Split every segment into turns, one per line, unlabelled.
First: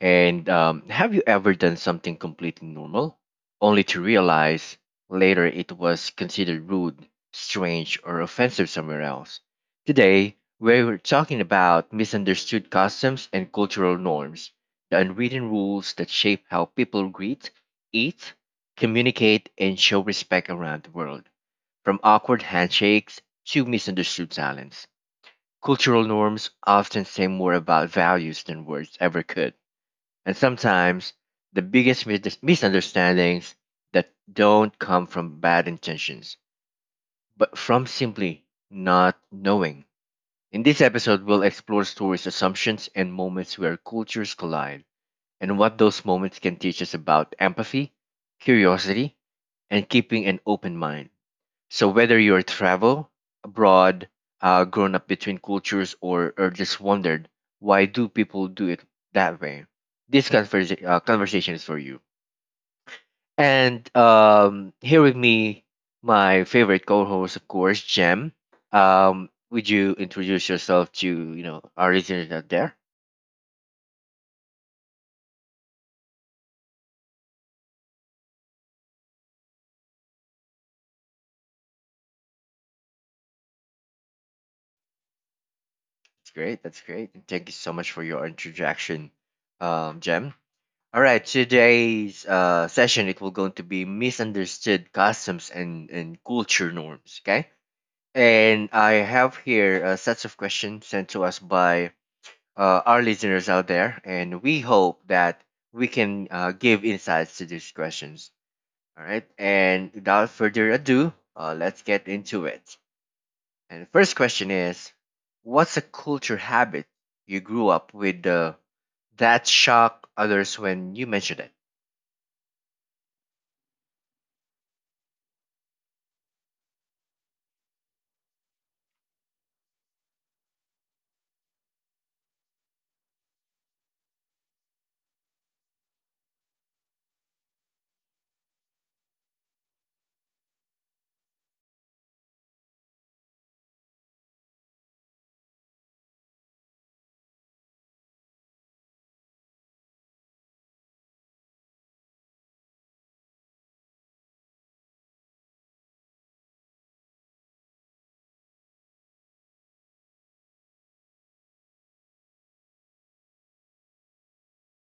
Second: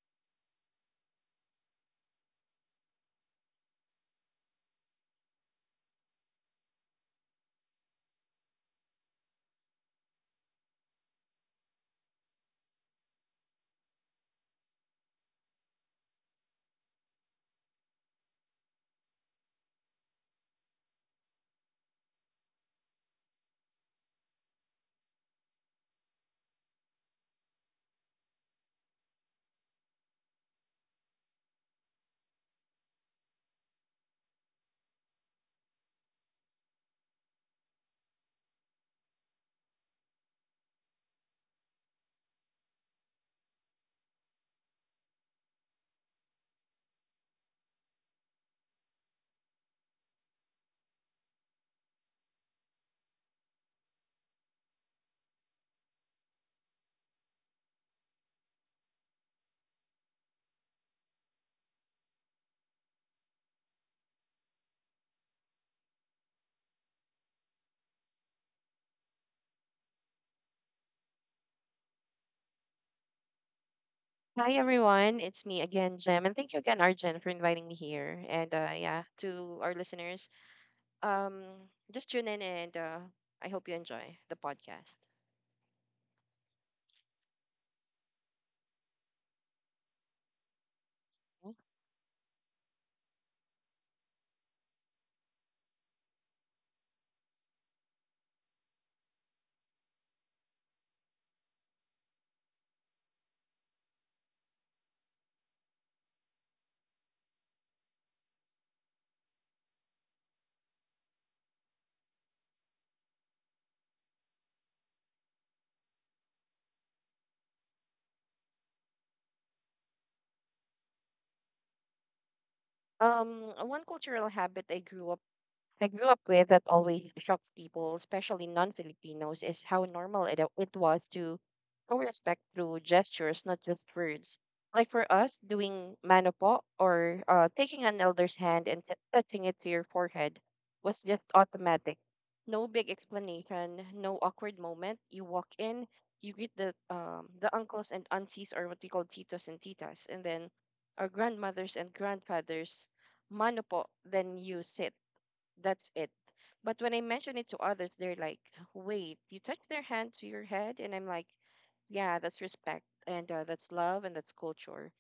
And Have you ever done something completely normal, only to realize later it was considered rude, strange, or offensive somewhere else? Today, we're talking about misunderstood customs and cultural norms, the unwritten rules that shape how people greet, eat, communicate, and show respect around the world, from awkward handshakes to misunderstood silence. Cultural norms often say more about values than words ever could. And sometimes the biggest misunderstandings that don't come from bad intentions, but from simply not knowing. In this episode, we'll explore stories, assumptions, and moments where cultures collide, and what those moments can teach us about empathy, curiosity, and keeping an open mind. So whether you're travel abroad, grown up between cultures, or just wondered why do people do it that way, this conversation is for you. And Here with me, my favorite co-host, of course, Jem. Would you introduce yourself to our listeners out there?
Hi everyone, it's me again, Jem, and thank you again, Arjen, for inviting me here. And yeah, to our listeners, um, just tune in and I hope you enjoy the podcast.
That's great. That's great. And thank you so much for your introduction, Jem. All right, today's session it will going to be misunderstood customs and culture norms. Okay, and I have here sets of questions sent to us by our listeners out there, and we hope that we can give insights to these questions. All right, and without further ado, let's get into it. And the first question is, what's a culture habit you grew up with that shocked others when you mentioned it?
One cultural habit I grew up with that always shocks people, especially non Filipinos, is how normal it was to show respect through gestures, not just words. Like for us, doing manopo or taking an elder's hand and touching it to your forehead was just automatic. No big explanation, no awkward moment. You walk in, you greet the uncles and aunties, or what we call titos and titas, and then our grandmothers and grandfathers, manopo, then you sit that's it. But when I mention it to others, they're like, wait, you touch their hand to your head? And I'm like, yeah, that's respect and that's love and that's culture.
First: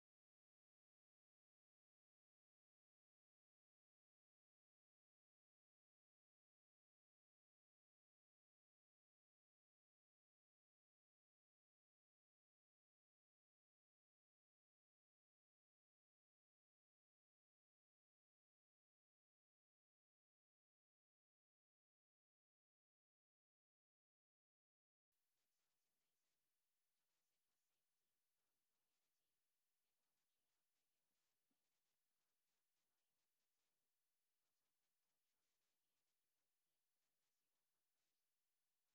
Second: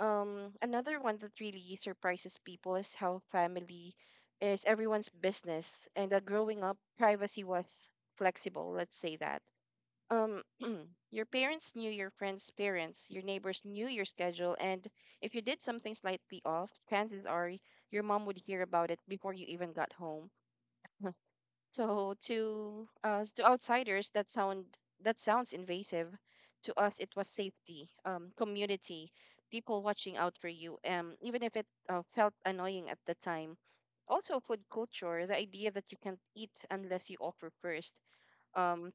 Another one that really surprises people is how family is everyone's business. And growing up, privacy was flexible, let's say that. Um, your parents knew your friends' parents, your neighbors knew your schedule, and if you did something slightly off, chances are your mom would hear about it before you even got home. So to us, to outsiders, that sounds invasive. To us, it was safety, community, people watching out for you, even if it felt annoying at the time. Also, food culture, the idea that you can't eat unless you offer first. Um,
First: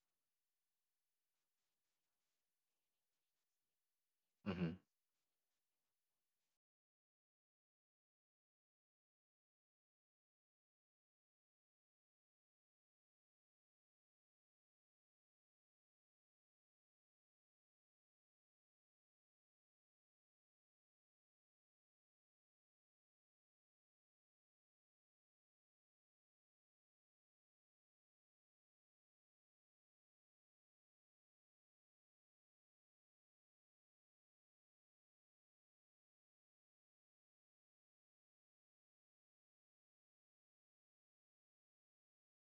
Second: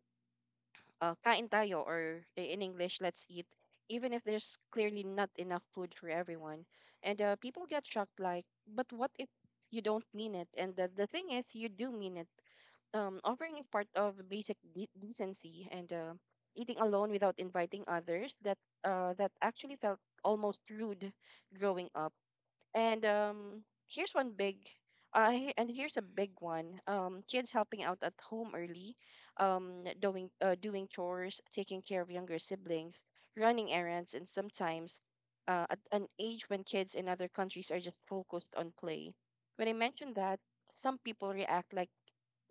Kain tayo, or in English, let's eat, even if there's
Mm-hmm.
clearly not enough food for everyone. And people get shocked, like, but what if you don't mean it? And the thing is, you do mean it offering is part of basic decency and eating alone without inviting others that that actually felt almost rude growing up. And um, here's one big, and here's a big one. Kids helping out at home early, doing doing chores, taking care of younger siblings, running errands, and sometimes. At an age when kids in other countries are just focused on play. When I mentioned that, some people react like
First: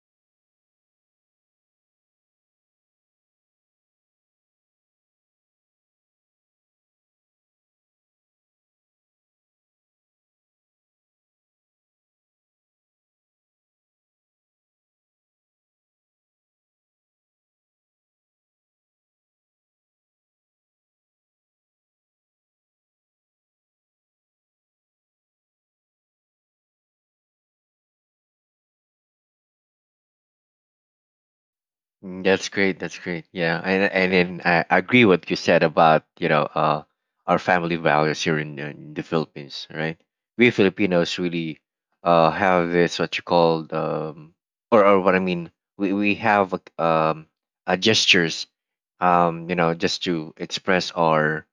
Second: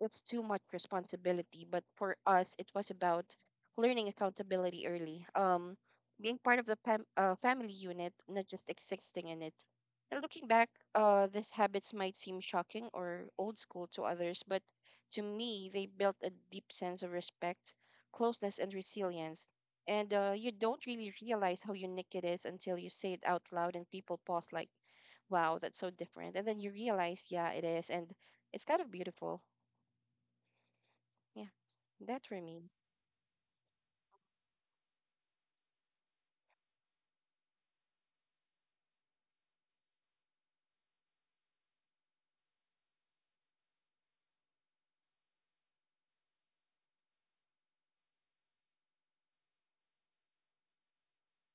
it's too much responsibility. But for us, it was about learning accountability early, being part of the family unit, not just existing in it. And looking back, these habits might seem shocking or old school to others, but to me, they built a deep sense of respect, closeness, and resilience. And you don't really realize how unique it is until you say it out loud and people pause, like, wow, that's so different. And then you realize, yeah, it is. And it's kind of beautiful. Yeah,
Mm,
that for
that's
me.
great. That's great. Yeah, and then I agree what you said about our family values here in the Philippines, right? We Filipinos really have this what you call or what I mean we have like, gestures just to express our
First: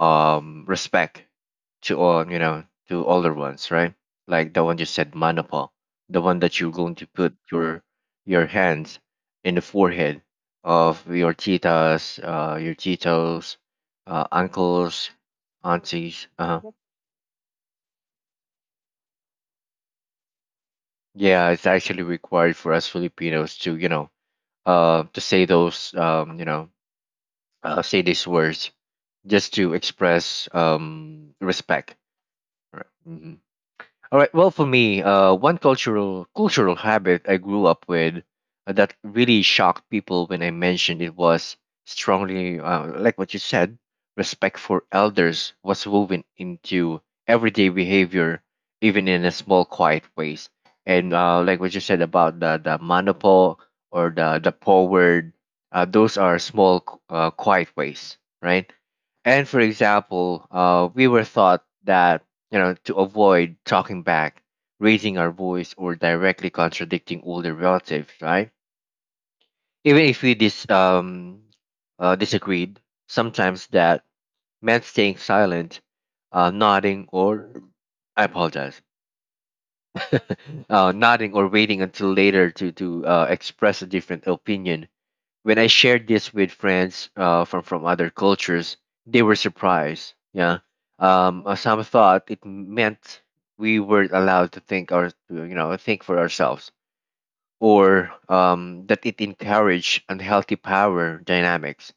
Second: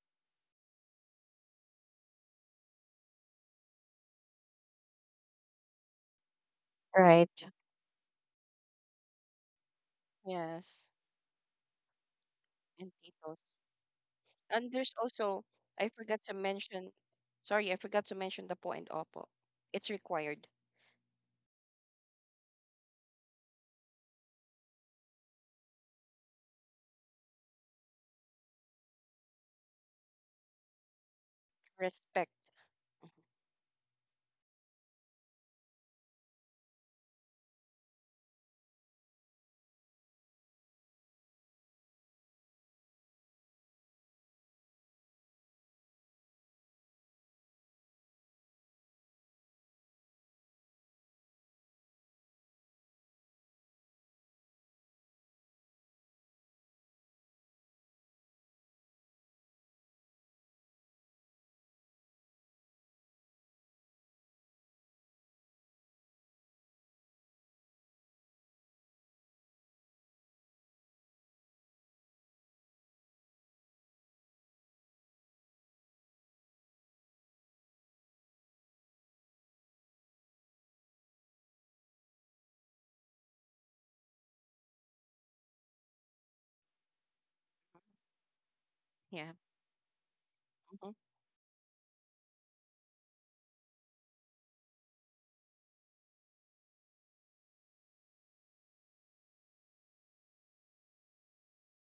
respect to all to older ones, right? Like the one you said, manapa, the one that you're going to put
Right.
your hands in the forehead
Yes,
of your titas, your
and Tito's.
titos,
And there's
uncles,
also, I forgot
aunties.
to mention, sorry, I forgot to mention the po and opo. It's required.
Yeah, it's actually required for us Filipinos to, to say those, say these words just to express respect.
Respect.
Right. Mm-hmm. All right. Well, for me, one cultural habit I grew up with that really shocked people when I mentioned it was strongly, like what you said, respect for elders was woven into everyday behavior, even in a small, quiet ways. And like what you said about the manopo or the forward, those are small, quiet ways, right? And for example, we were taught that to avoid talking back, raising our voice, or directly contradicting older relatives, right? Even if we disagreed, sometimes that meant staying silent, nodding, or I apologize, nodding or waiting until later to express a different opinion when I shared this with friends from other cultures, they
Yeah.
were surprised. Yeah,
Hmm.
some thought it meant we were not allowed to think or to, think for ourselves, or that it encouraged unhealthy power dynamics.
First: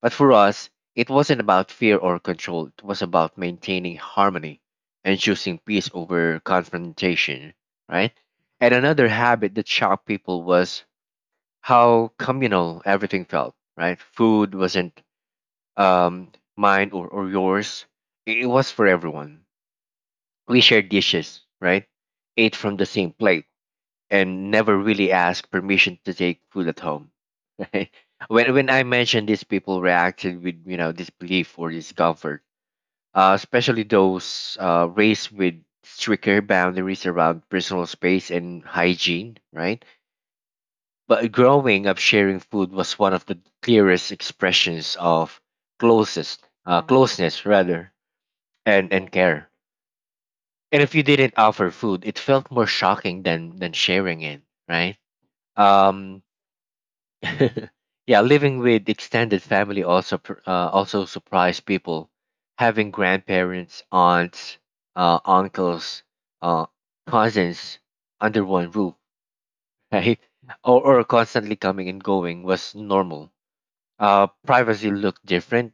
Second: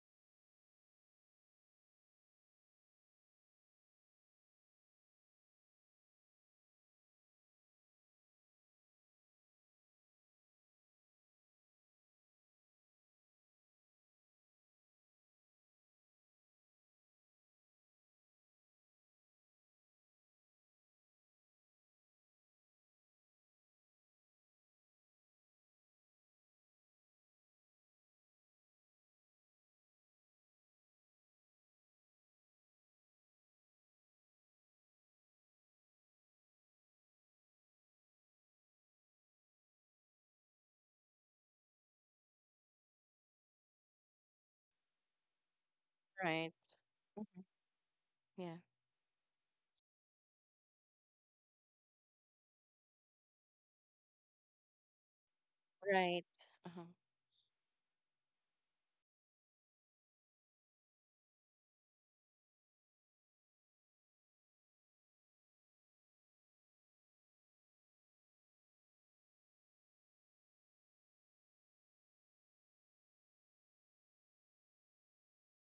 But for us, it wasn't about fear or control. It was about maintaining harmony and choosing peace over confrontation. Right. And another habit that shocked people was how communal everything felt, right? Food wasn't um, mine or yours, it was for everyone. We shared dishes, right? Ate from the same plate and never really asked permission to take food at home, right? When I mentioned this, people reacted with, disbelief or discomfort, especially those raised with stricter boundaries around personal space and hygiene, right? But growing up sharing food was one of the clearest expressions of closest
Right. Hmm.
closeness rather
Yeah.
and care. And if you didn't offer food, it felt more shocking than sharing it, right? Um
Right. Uh.
yeah, living with extended family also also surprised people. Having grandparents, aunts, uncles, uh, cousins under one roof, right? Or constantly coming and going was normal. Privacy looked different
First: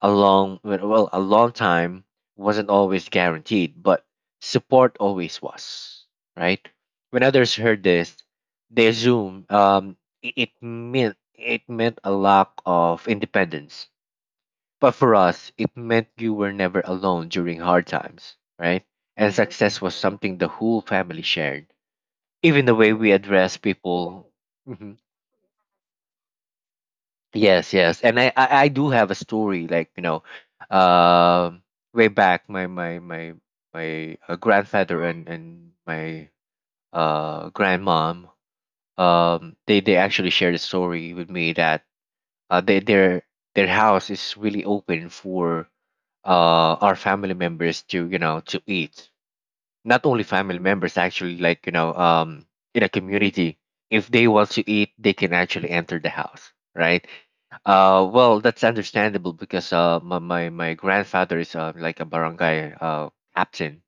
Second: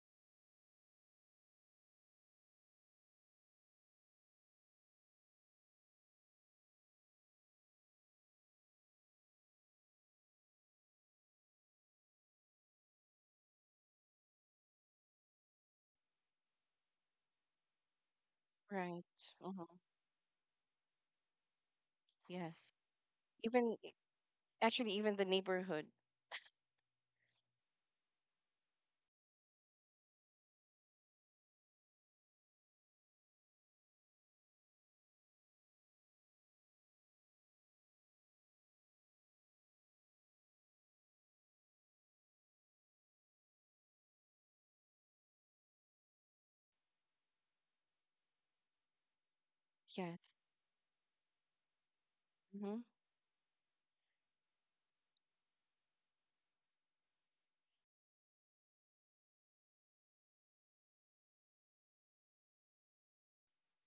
along a long time wasn't always guaranteed, but support always was, right? When others heard this they assumed it meant a lack of independence, but for us it meant you were never alone during hard times, right?
Right.
And
Uh.
success was something the whole family shared, even
Yes.
the way we address
Even, i-
people.
Actually,
Mm-hmm.
even the neighborhood.
Yes, yes, and I do have a story like um, way back my grandfather and my grandmom they actually shared a story with me that they their house is really open for our family members to to eat, not only
Yes.
family members actually,
Mm-hmm.
in a community. If they want to eat they can actually enter the house, right? Well, that's understandable because my grandfather is like a barangay captain.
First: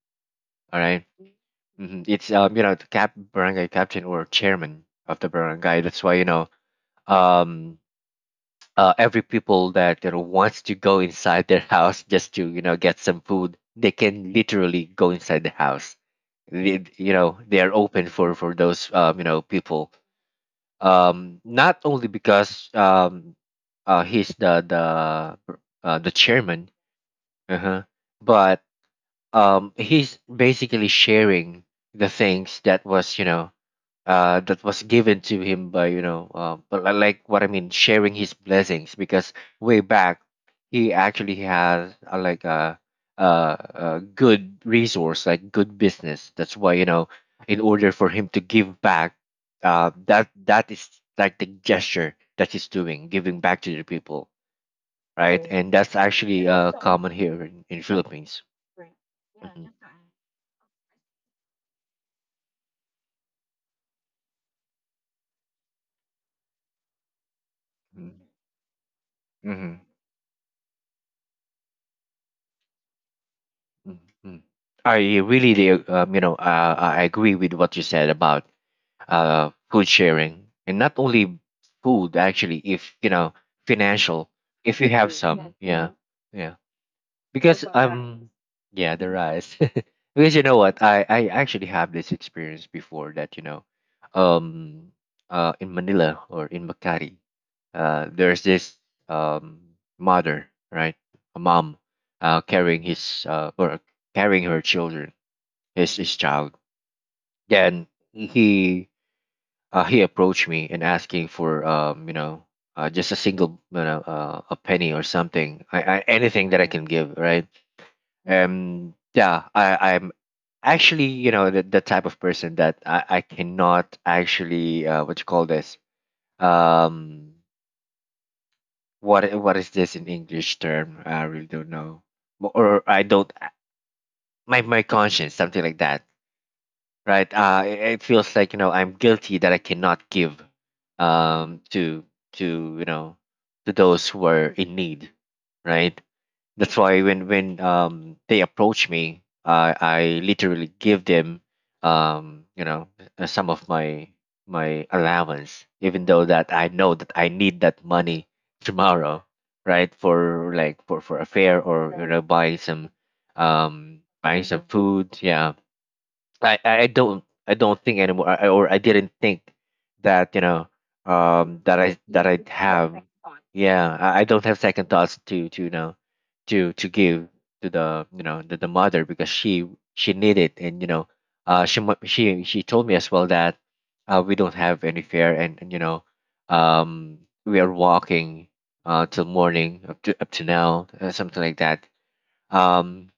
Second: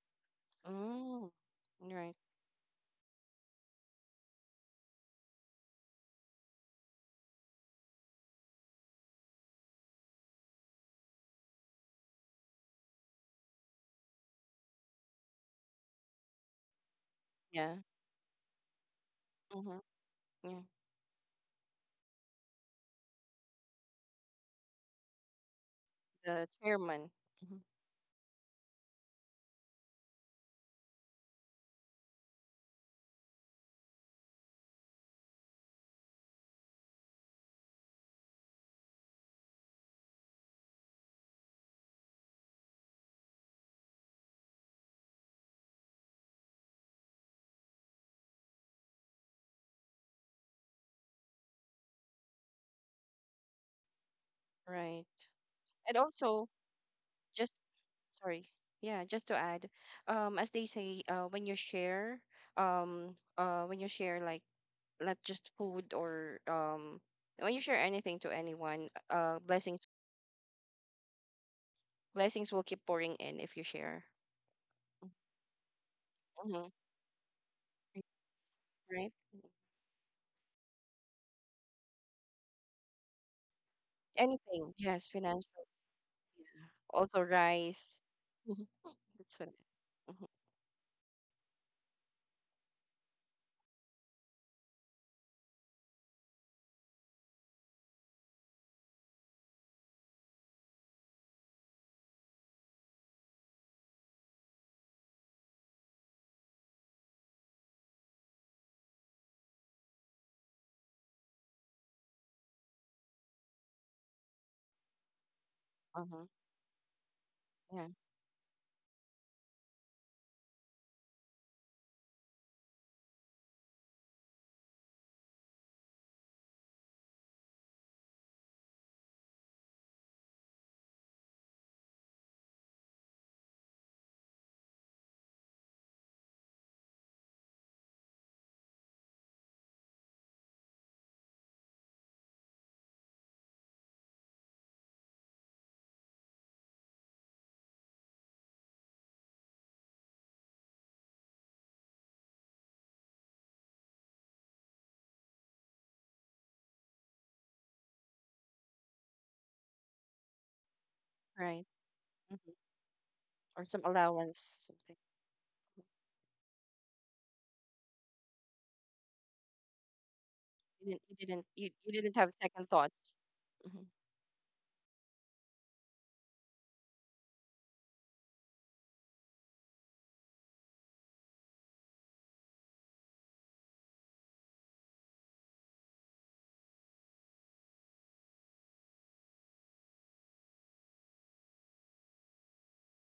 All right?
Oh,
Mhm.
right.
It's the cap barangay captain or chairman of the barangay. That's why um every people that wants to go inside their house just to get some food, they can literally go inside the house. They, they are
Yeah.
open for those
Mm-hmm.
people,
Yeah.
not only because he's the
The
chairman,
chairman. Hmm.
uh-huh, but he's basically sharing the things that was that was given to him by but I like what I mean sharing his blessings because way back he actually has like a good resource, like good business, that's why in order for him to give back, that is like the gesture that he's doing, giving back to the people,
Right.
right? And that's
And
actually
also,
common here
just
in Philippines.
sorry. Yeah, just to add, as they say, when you share like not just food or when you share anything to anyone,
Hmm.
blessings will keep pouring in if you
Mm,
share.
mm. I really, do,
Mm-hmm.
I agree with what you said about
Right?
food sharing, and not only food. Actually, if you know, financial.
Anything,
If you
yes,
have some,
financial,
yeah, yeah,
yeah. Also
because
rice.
um,
Mhm.
yeah, the
That's what.
rice.
Mm-hmm.
Because you know what, I actually have this experience before that um, in Manila or in Makati, there's this um mother, right, a mom, carrying his or carrying her children, his child. Then he he approached me and asking for just a single a penny or something, I
Uh-huh.
anything that I can give, right?
Yeah.
Yeah, I'm actually, the type of person that I cannot actually, what you call this? Um, what is this in English term? I really don't know, Mo- or I don't. My conscience, something like that, right? It feels like I'm guilty that I cannot give, um, to to you know, to those who are in need, right? That's why when they approach me, I literally give them um you know some of my my allowance, even though that I know that I need that money tomorrow, right? For like for a fare
Right.
or
Mm-hmm. Or some allowance,
buy some
something.
food, yeah,
Mhm.
I don't think anymore, I, or I didn't think that
You didn't. You didn't.
that I
You didn't
that
have
I'd
second
have.
thoughts. Mm-hmm.
Yeah, I don't have second thoughts to to give to the the mother because she needed, and you know she mu- she told me as well that we don't have any fare, and you know um we are walking till morning up to now, something like that. um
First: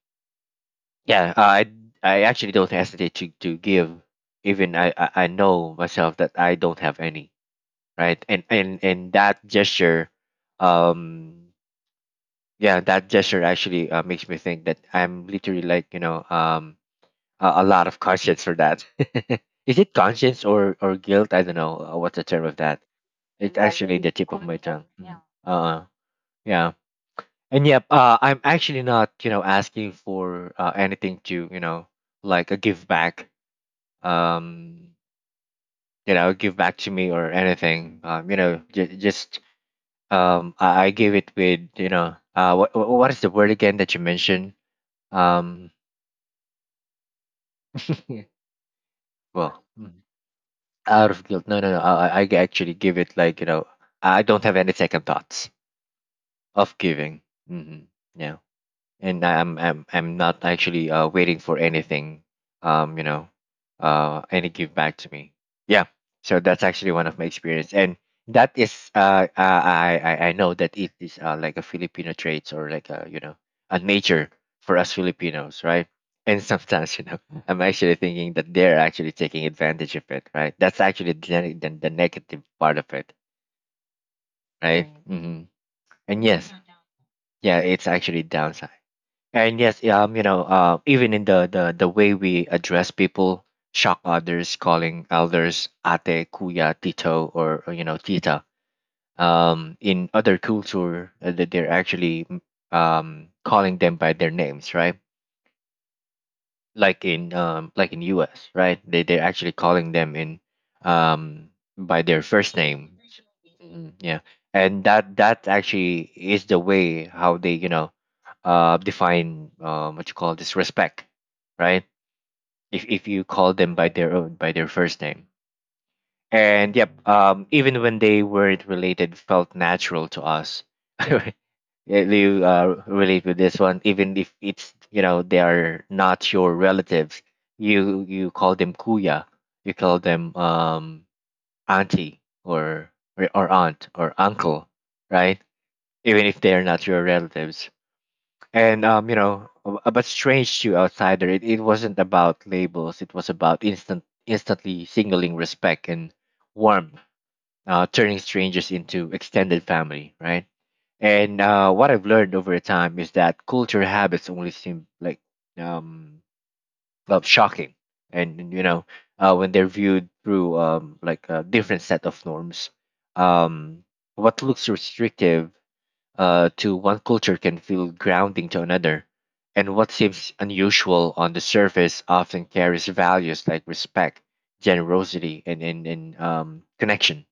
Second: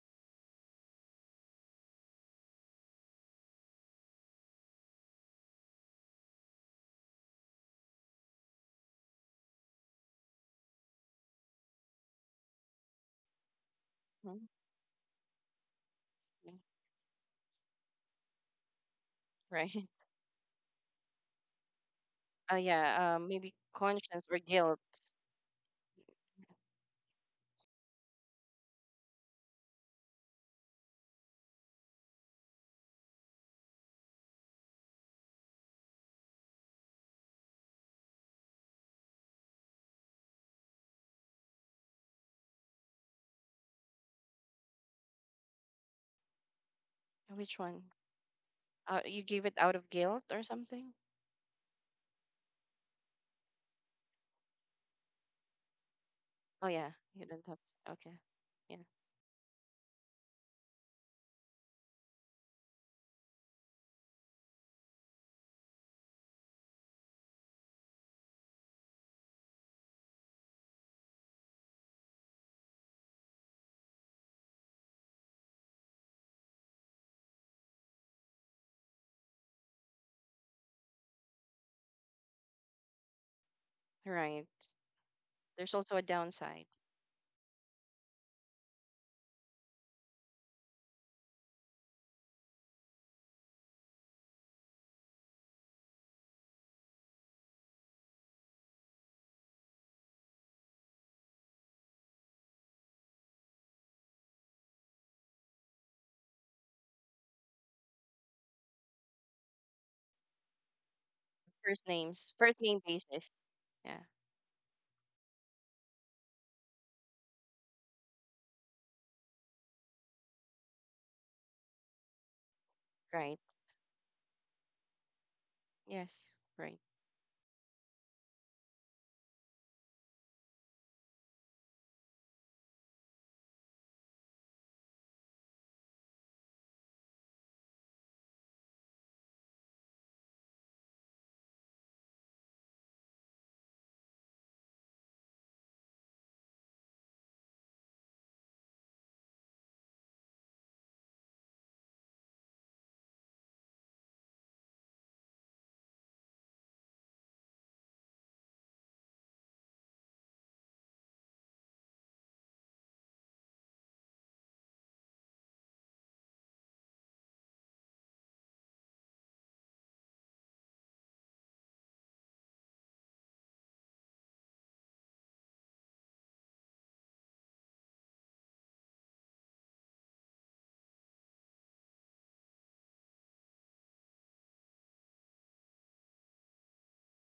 yeah, I actually don't hesitate to give, even I, I know myself that I don't have any, right? And that gesture, um yeah, that gesture actually makes me
Mm-hmm.
think that I'm literally like
Yeah.
a lot of conscience for that. Is
Right.
it conscience or guilt? I don't know, what's the term of
Oh
that?
yeah, maybe
It's actually the
conscience
tip
or
of my
guilt.
tongue. Mhm. Yeah. And yep, I'm actually not asking for anything to like a give back, um, give back to me or anything. I give it with what is the word again that you mentioned? Um,
Which one? You gave it
well,
out of guilt or something?
out of guilt. No, no, no. I actually give it like I don't have any second thoughts
Oh
of
yeah,
giving.
you don't have.
Mm-hmm.
Okay,
Yeah.
yeah,
And I'm not actually waiting for anything, um, you know, any give back to me. Yeah, so that's actually one of my experience, and that is I know that it is like a Filipino traits or like a a nature for us Filipinos, right? And sometimes I'm actually thinking that they're actually taking advantage of it, right? That's actually the negative part of it,
right.
right?
There's also a
And yes,
downside.
yeah, it's actually downside. And yes, even in the way we address people, shock others, calling elders ate, kuya, tito, or tita. In other culture, that they're actually calling them by their names, right? Like in like in US, right? They're actually calling them in um
First
by their
names,
first
first name
name.
basis. Yeah,
Yeah. And that actually is the way how they, define what you call this respect, right? If you
right.
call them by their own by their first name.
Yes,
And
right,
yep, even when they weren't related, felt natural to us. Yeah, you relate with this one, even if it's you know they are not your relatives. You call them kuya, you call them auntie or aunt or uncle, right? Even if they are not your relatives. And but strange to outsider, it wasn't about labels. It was about instantly signaling respect and warmth, turning strangers into extended family, right? And what I've learned over time is that culture habits only seem like um, shocking, and, you know when they're viewed through like a different set of norms. Um, what looks restrictive to one culture can feel grounding to another, and what seems unusual on the surface often carries values like respect, generosity, and connection,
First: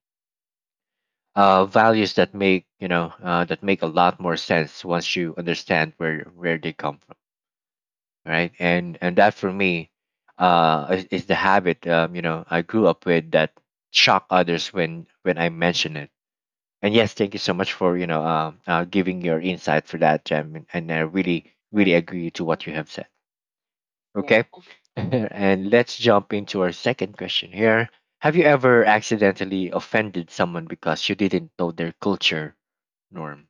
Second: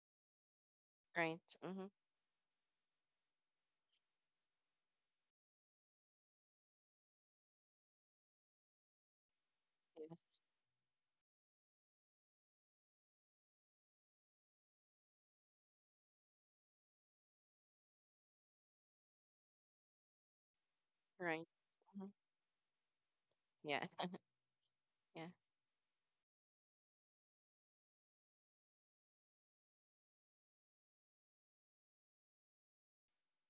right. Mm-hmm.
values that make you know that make a lot more sense once you understand where they come from, right? And that for me
Yes,
is the habit, I grew up with that shock others when I mention it. And yes, thank you so much for giving your insight for that, Jem, and I
right.
really really
Mm-hmm.
agree to what you have said.
Yeah,
Okay.
yeah.
And let's jump into our second question here. Have you ever accidentally offended someone because you didn't know their culture norm?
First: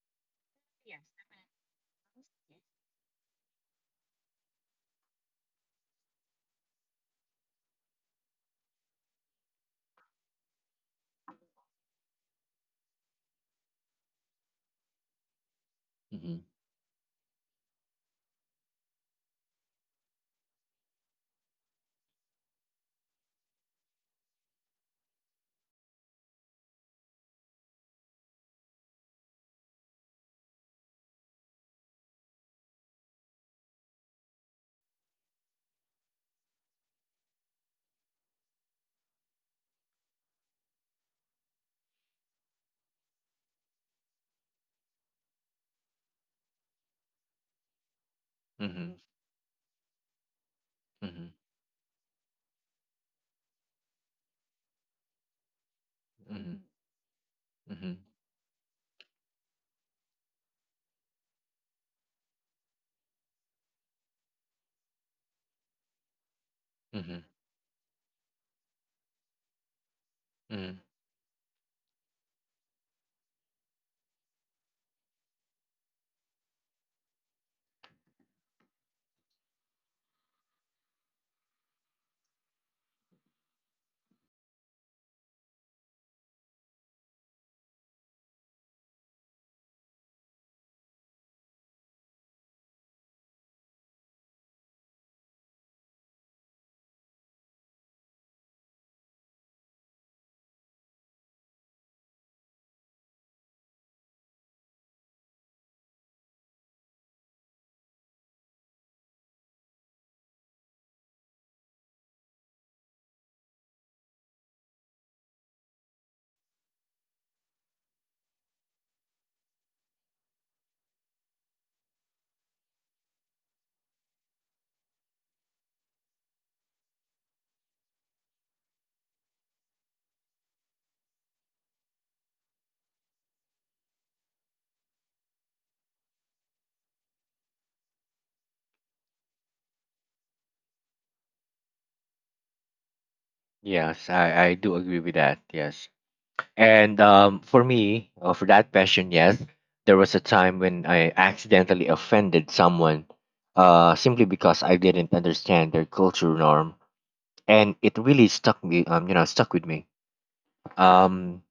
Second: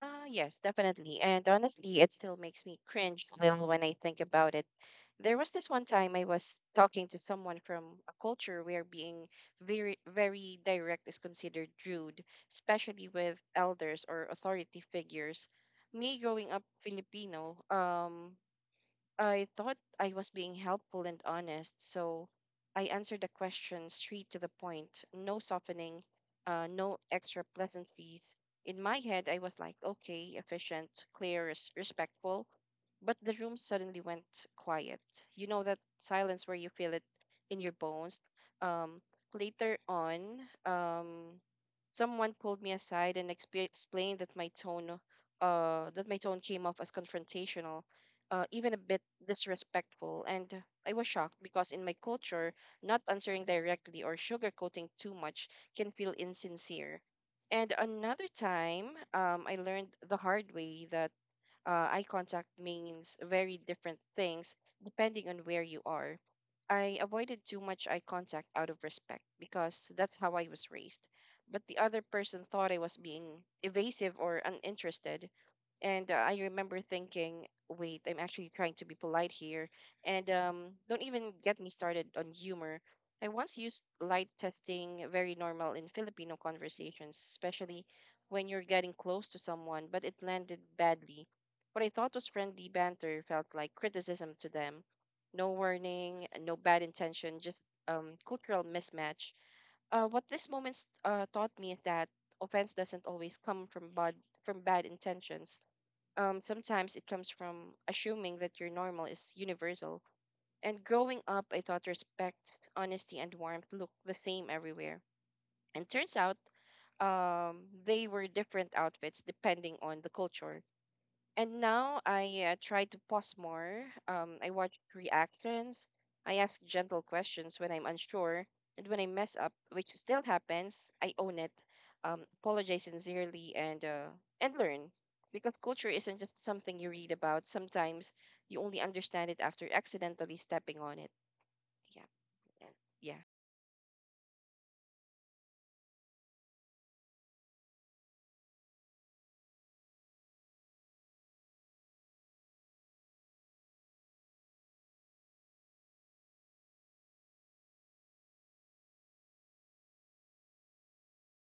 Yes, definitely. And honestly, it still makes me cringe a little when I think about it. There was this one time I was talking to someone from a culture where being very, very direct is considered rude, especially with elders or authority figures. Me
Mm-hmm.
growing up Filipino, I thought I was being helpful and honest, so I answered the question straight to the point. No softening, no extra pleasantries. In my head, I was like, okay, efficient, clear, respectful. But the room suddenly went quiet. You know that silence where you feel it in your bones. Um, Later on, um, someone pulled me aside and explained that my tone came off as confrontational even a
Mm-hmm.
bit disrespectful. And I was
Mm-hmm.
shocked because in my culture, not answering directly or sugarcoating too much can feel
Mm-hmm.
insincere. And
Mm-hmm.
another time, I learned the hard way that eye contact means very different things depending on where you are. I
Mm-hmm.
avoided too much eye contact out of respect because that's how I was
Mm-hmm.
raised. But the other person thought I was being evasive or uninterested. And I remember thinking, wait, I'm actually trying to be polite here. And don't even get me started on humor. I once used light testing, very normal in Filipino conversations, especially when you're getting close to someone, but it landed badly what I thought was friendly banter felt like criticism to them. No warning, no bad intention, just cultural mismatch. What this moment taught me is that offense doesn't always come from bad intentions. Sometimes it comes from assuming that your normal is universal. And growing up, I thought respect, honesty, and warmth looked the same everywhere. And turns out, um, they were different outfits depending on the culture and now I try to pause more. I watch reactions. I ask gentle questions when I'm unsure. And when I mess up, which still happens, I own it, apologize sincerely, and learn. Because culture isn't just something you read about. Sometimes you only understand it after accidentally stepping on it. Yeah. Yeah. Yeah.
Yes, I do agree with that. Yes. And for me, for that question, yes, there was a time when I accidentally offended someone simply because I didn't understand their culture norm. And it really stuck me, stuck with me. Um,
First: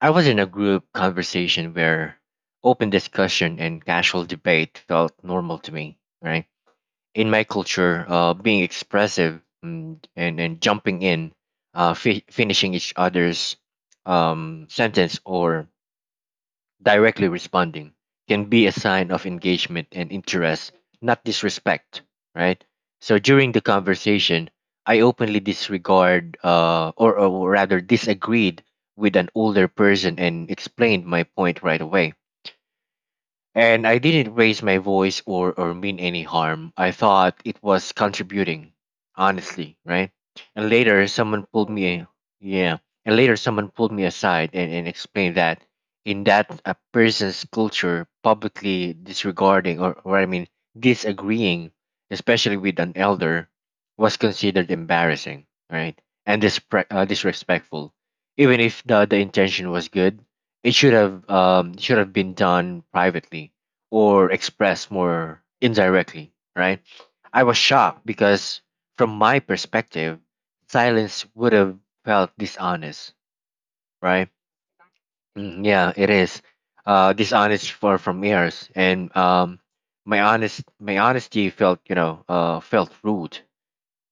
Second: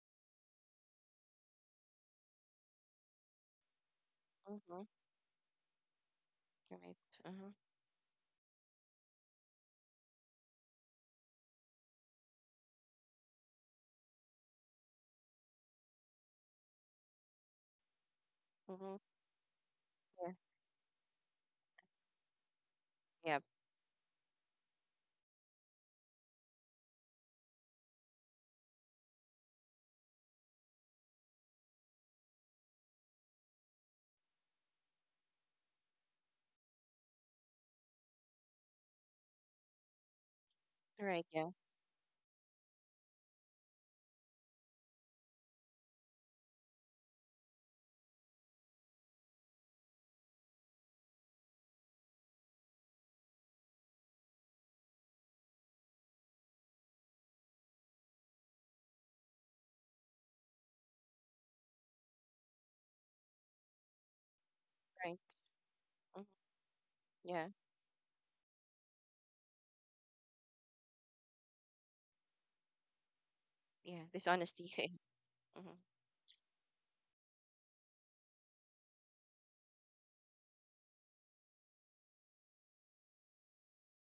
I was in a group conversation where open discussion and casual debate
Mm-hmm.
felt normal to me, right?
Right.
In my
Mm-hmm.
culture, being expressive and jumping in, finishing each other's sentence or directly responding can be a
Mm-hmm.
sign of engagement and
Yeah.
interest, not disrespect, right? So
Yeah.
during the conversation, I openly disregard or rather disagreed with an older person and explained my point right away, and I didn't raise my voice or mean any harm. I thought it was contributing, honestly, right? And later
Right.
someone
Yeah.
pulled me, yeah. And later someone pulled me aside and explained that in that a person's culture, publicly disregarding, or I mean disagreeing, especially with an elder, was considered embarrassing, right? And disrespectful, even if the intention was good. It should have been done privately or expressed
Right.
more
Mm-hmm.
indirectly, right? I
Yeah.
was shocked because, from my perspective, silence would have felt dishonest,
Yeah.
right?
Dishonesty. Mm-hmm.
Yeah, it is dishonest for from ears, and my honesty felt felt rude.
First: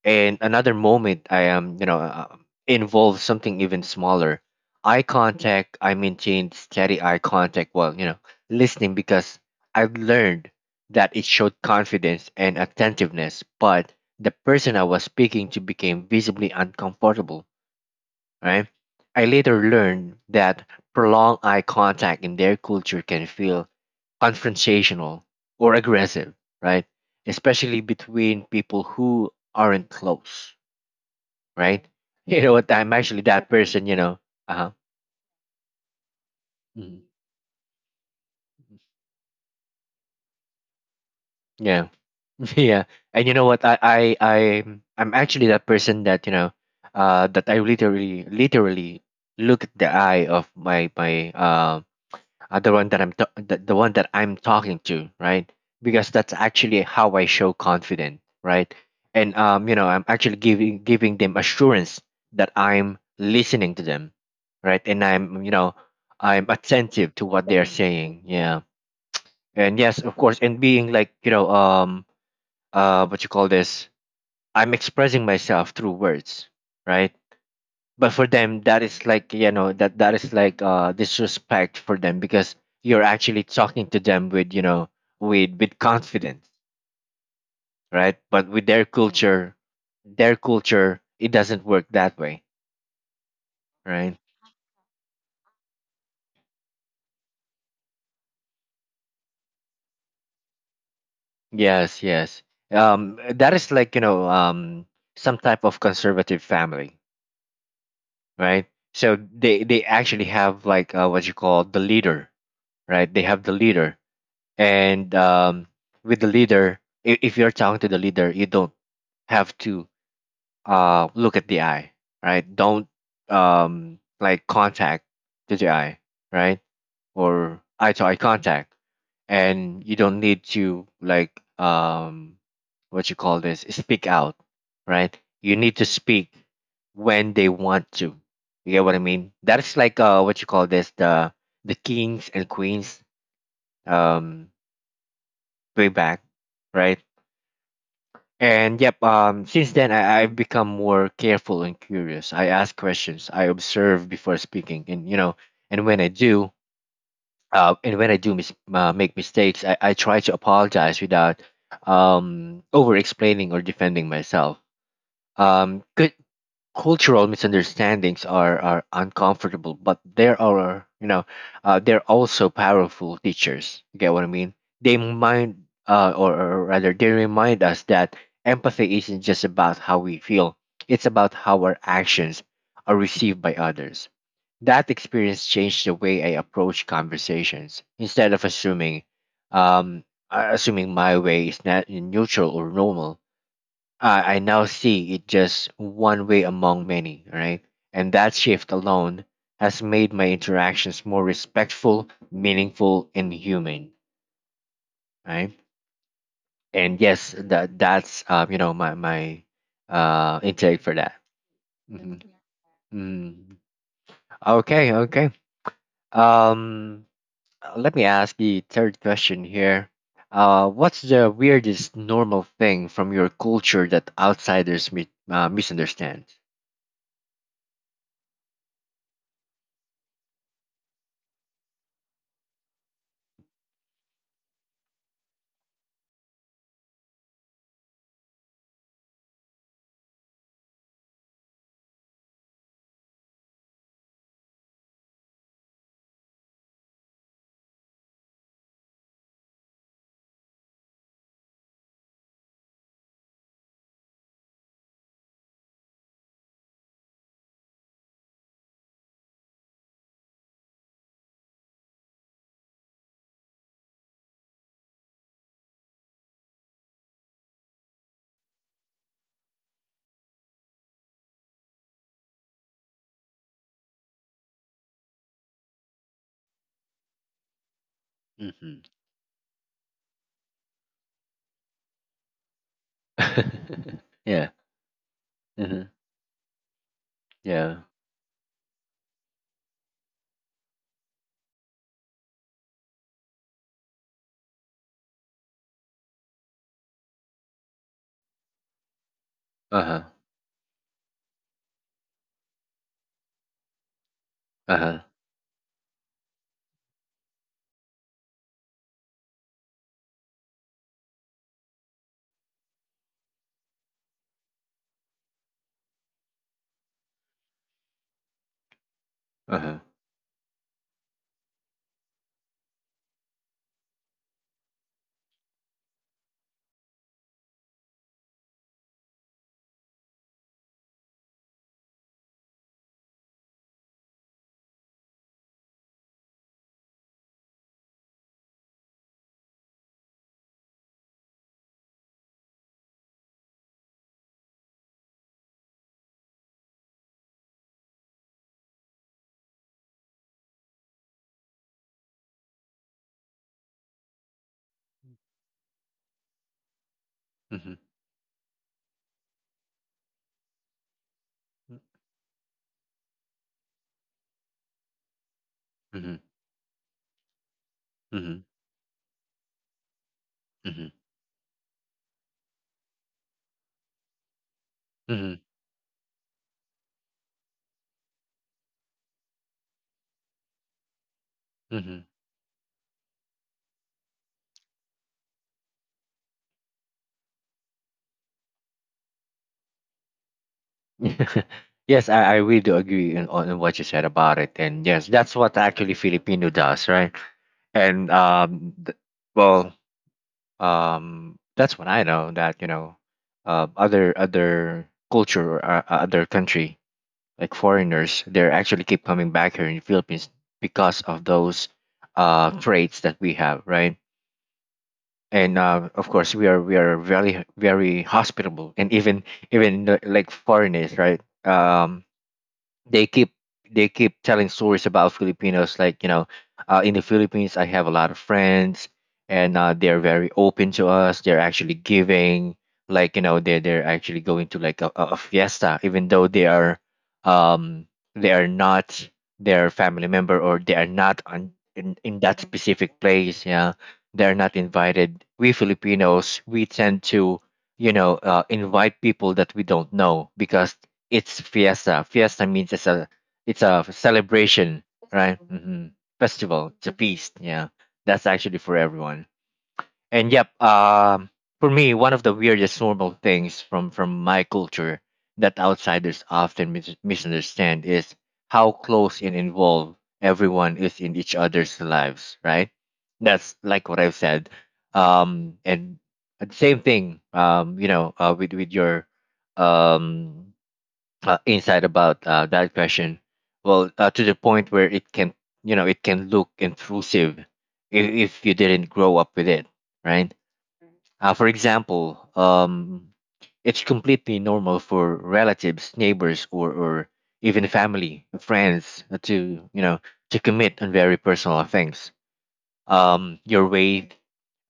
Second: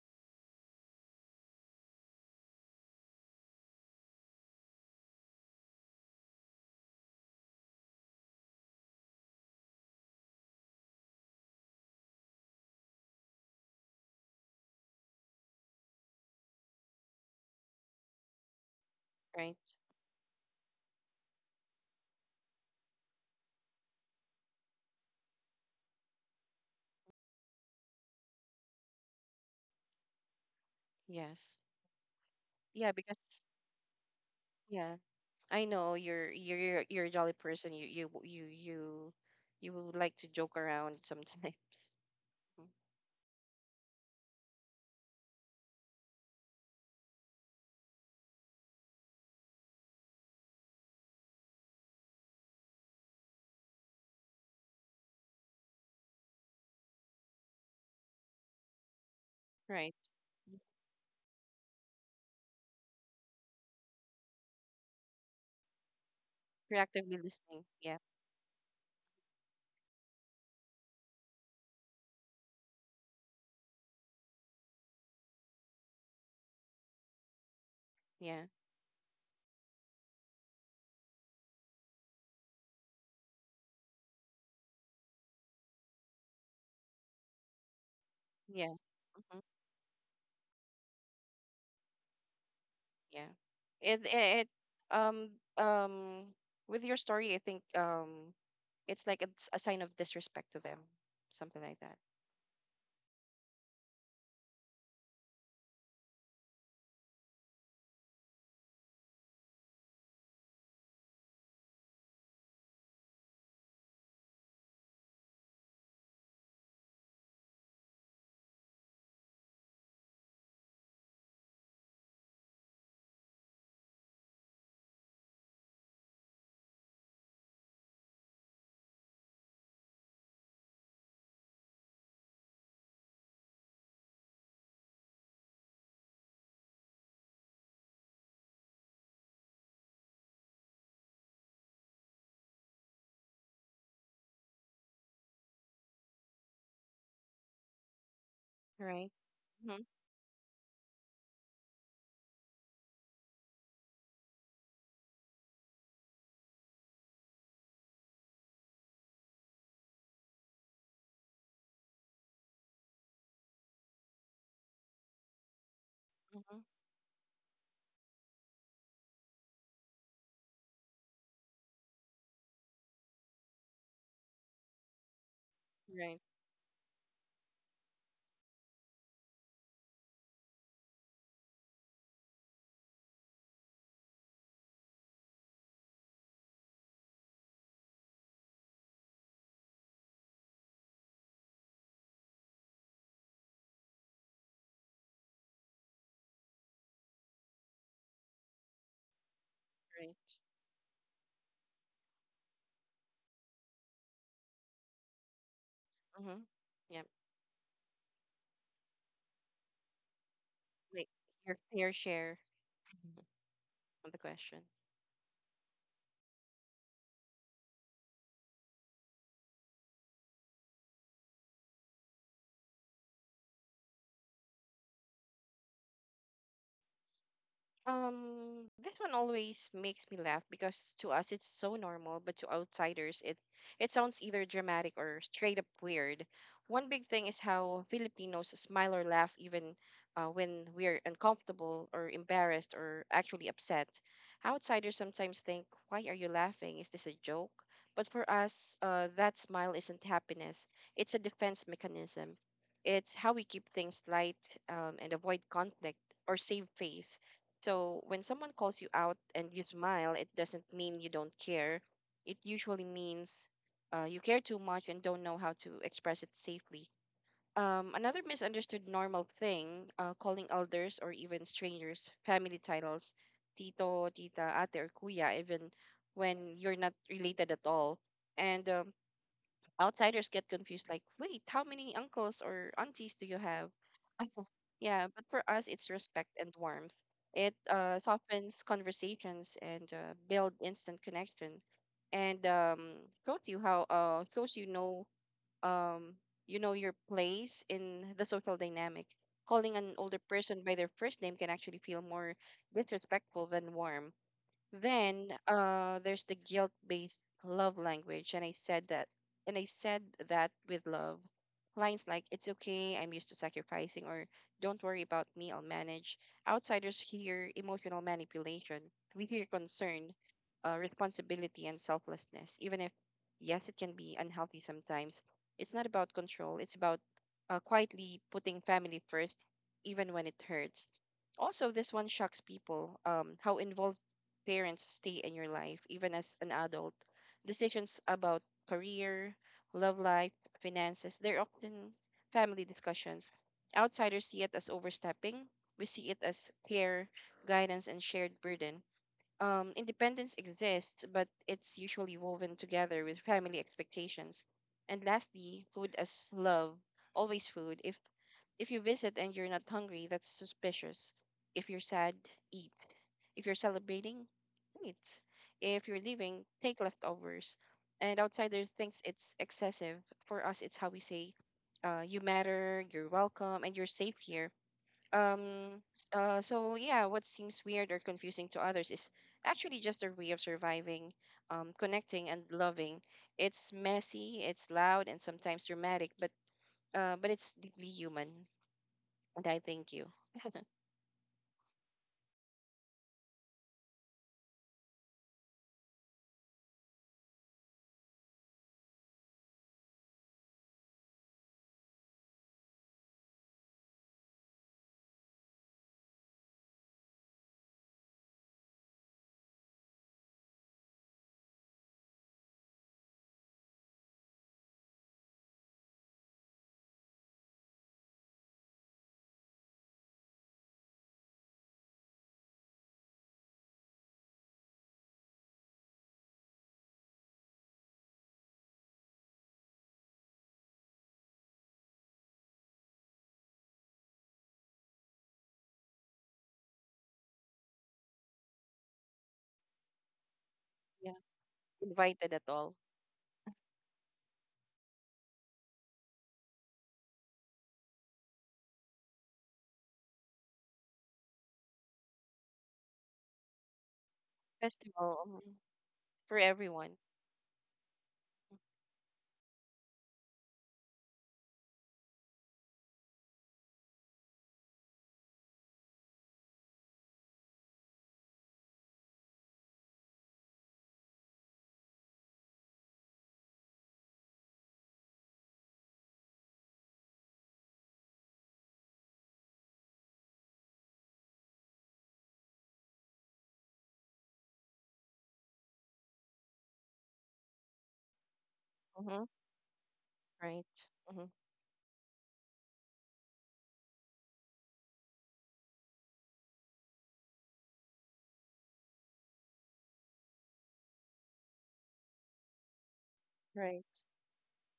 And another moment I am you know involves something even smaller: eye contact. I maintained steady eye contact while listening because I've learned that it showed confidence and attentiveness, but the person I was speaking to became visibly uncomfortable, right? I later
Right.
learned that prolonged eye contact in their culture can feel confrontational or aggressive, right? Especially between people who aren't close,
Yes.
right? You know what? I'm
Yeah, because
actually that person. You know. Uh huh.
yeah, I know you're
Mhm.
a jolly person. You would like to joke around sometimes,
Yeah.
Mm,
Yeah. And you know what? I'm actually that person that that I literally look at the eye of my my the one that I'm talking to, right? Because that's actually how I show confident, right? And
right?
I'm actually giving them assurance that I'm listening to them, right? And I'm attentive
Proactively
to what
listening.
they're
Yeah,
saying, yeah. And yes, of course, and being like what you call this? I'm expressing myself through words, right? But for
yeah,
them that is like that that is like disrespect for them because you're actually talking to them with with confidence, right? But with
yeah,
their Mm-hmm. culture,
hmm
their culture, it doesn't work that way,
yeah.
right?
It um um with your story, I think it's like it's a sign of disrespect to them, something like that,
Yes, yes. That is like some type of conservative family, right? So they actually have like what you call the leader, right? They have the leader. And with the leader, I- if you're talking to the leader, you don't have to look at the eye, right? Don't like contact to the eye, right? Or eye to eye contact. And you don't need to like what you call this, speak out, right? You need to speak when they want to. You get what I mean? That's like what you call this, the kings and queens, um, way back, right? And yep,
right?
since
Mm-hmm,
then I've become more careful and curious. I ask questions, I observe before speaking, and and when I do, and when I do make mistakes, I try to apologize without over explaining or defending myself. Um,
mm-hmm.
Cultural misunderstandings are uncomfortable, but there are you know they're also powerful teachers. You get what I mean? They mind,
Right,
or rather they remind us that empathy isn't just about how we feel; it's about how our actions are received by others. That experience changed the way I approach conversations. Instead of assuming um, assuming my way is not neutral or normal, I now see it just one way among many, right? And that shift alone has made my
right.
interactions more respectful, meaningful, and human, right?
Mm-hmm.
And
Yeah.
yes, that that's you know my my intake for
Wait,
that.
your fair
Mhm.
share Mhm.
Mm.
of the question.
Okay, okay. Um, Let me ask the third question here. What's the weirdest normal thing from your culture that outsiders misunderstand?
This one always makes me laugh because to us it's so normal, but to outsiders it sounds either dramatic or straight up weird. One big thing is how Filipinos smile or laugh even when we're uncomfortable or embarrassed or actually upset. Outsiders sometimes think, "Why are you laughing? Is this a joke?" But for us, that smile isn't happiness. It's a defense mechanism. It's how we keep things light and avoid conflict or save face so when someone calls you out and you smile, it doesn't mean you don't care. It usually means you care too much and don't know how to express it safely. Another misunderstood normal thing, calling elders or even strangers family titles, tito, tita, ate, or kuya, even when you're not related at all. And
Hmm
outsiders get confused, like, wait, how many uncles or aunties do you have?
Yeah.
Yeah, but for us, it's
hmm
respect and warmth. It
Yeah.
softens conversations and build instant connection, and shows um, you know your place in the social dynamic. Calling
Uh
an
huh.
older person by their first name can actually feel more disrespectful than warm.
Uh huh.
Then there's the guilt-based love language, and I said that, and I said with love. Lines like "It's okay, I'm used to sacrificing," or "Don't worry about me, I'll manage." Outsiders hear emotional manipulation. We hear
Uh huh.
concern, responsibility, and selflessness. Even if, yes, it can be unhealthy sometimes. It's not about control. It's about quietly putting family first, even when it hurts also this one shocks people how involved parents stay in your life, even as an adult. Decisions about career, love life, finances, they're often family discussions. Outsiders see it as overstepping. We see it as care, guidance, and shared burden. Independence exists, but it's usually woven together with family expectations. And lastly, food as love, always food.
Mm-hmm.
If you visit and you're not hungry, that's suspicious. If you're sad, eat. If you're celebrating, eat. If you're
Mm-hmm.
leaving, take leftovers. And outsiders thinks it's excessive. For us, it's how
Mm-hmm.
we say, you matter, you're welcome, and you're safe here. So yeah, what seems weird or confusing to others is actually just their way of surviving,
Mm-hmm.
connecting and loving. It's messy, it's loud, and sometimes dramatic, but it's deeply human. And I thank you.
Yes, I really do agree on what you said about it, and yes, that's what actually Filipino does, right? And well, that's what I know that other other culture or other country like foreigners, they actually keep coming back here in the Philippines because of those traits that we have, right? And of course, we are very very hospitable, and even like foreigners, right? They keep telling stories about Filipinos. Like in the Philippines, I have a lot of friends, and they're very open to us. They're actually giving, like they're actually going to like a fiesta, even though um, they are not their family member or they are
Yeah,
not on, in
invited at
that
all.
specific place. Yeah, they're not invited. We Filipinos, we tend to invite people that we don't know because it's fiesta. Fiesta means it's a celebration,
Festival,
right?
mhm,
hmm
for
Festival. It's
everyone.
a feast. Yeah, that's actually for everyone. And yep, for me, one of the weirdest normal things from my culture that outsiders often misunderstand is how close and involved everyone is in each other's lives. Right? That's like what I've said. And the same thing. With your um insight about that question. Well, to the point where it can, you know, it can look intrusive if you didn't
Mm-hmm.
grow up with it, right?
Right. Mm-hmm.
For example, it's completely normal for relatives, neighbors, or even family, friends to you know to commit on very personal things. Your
Right.
weight,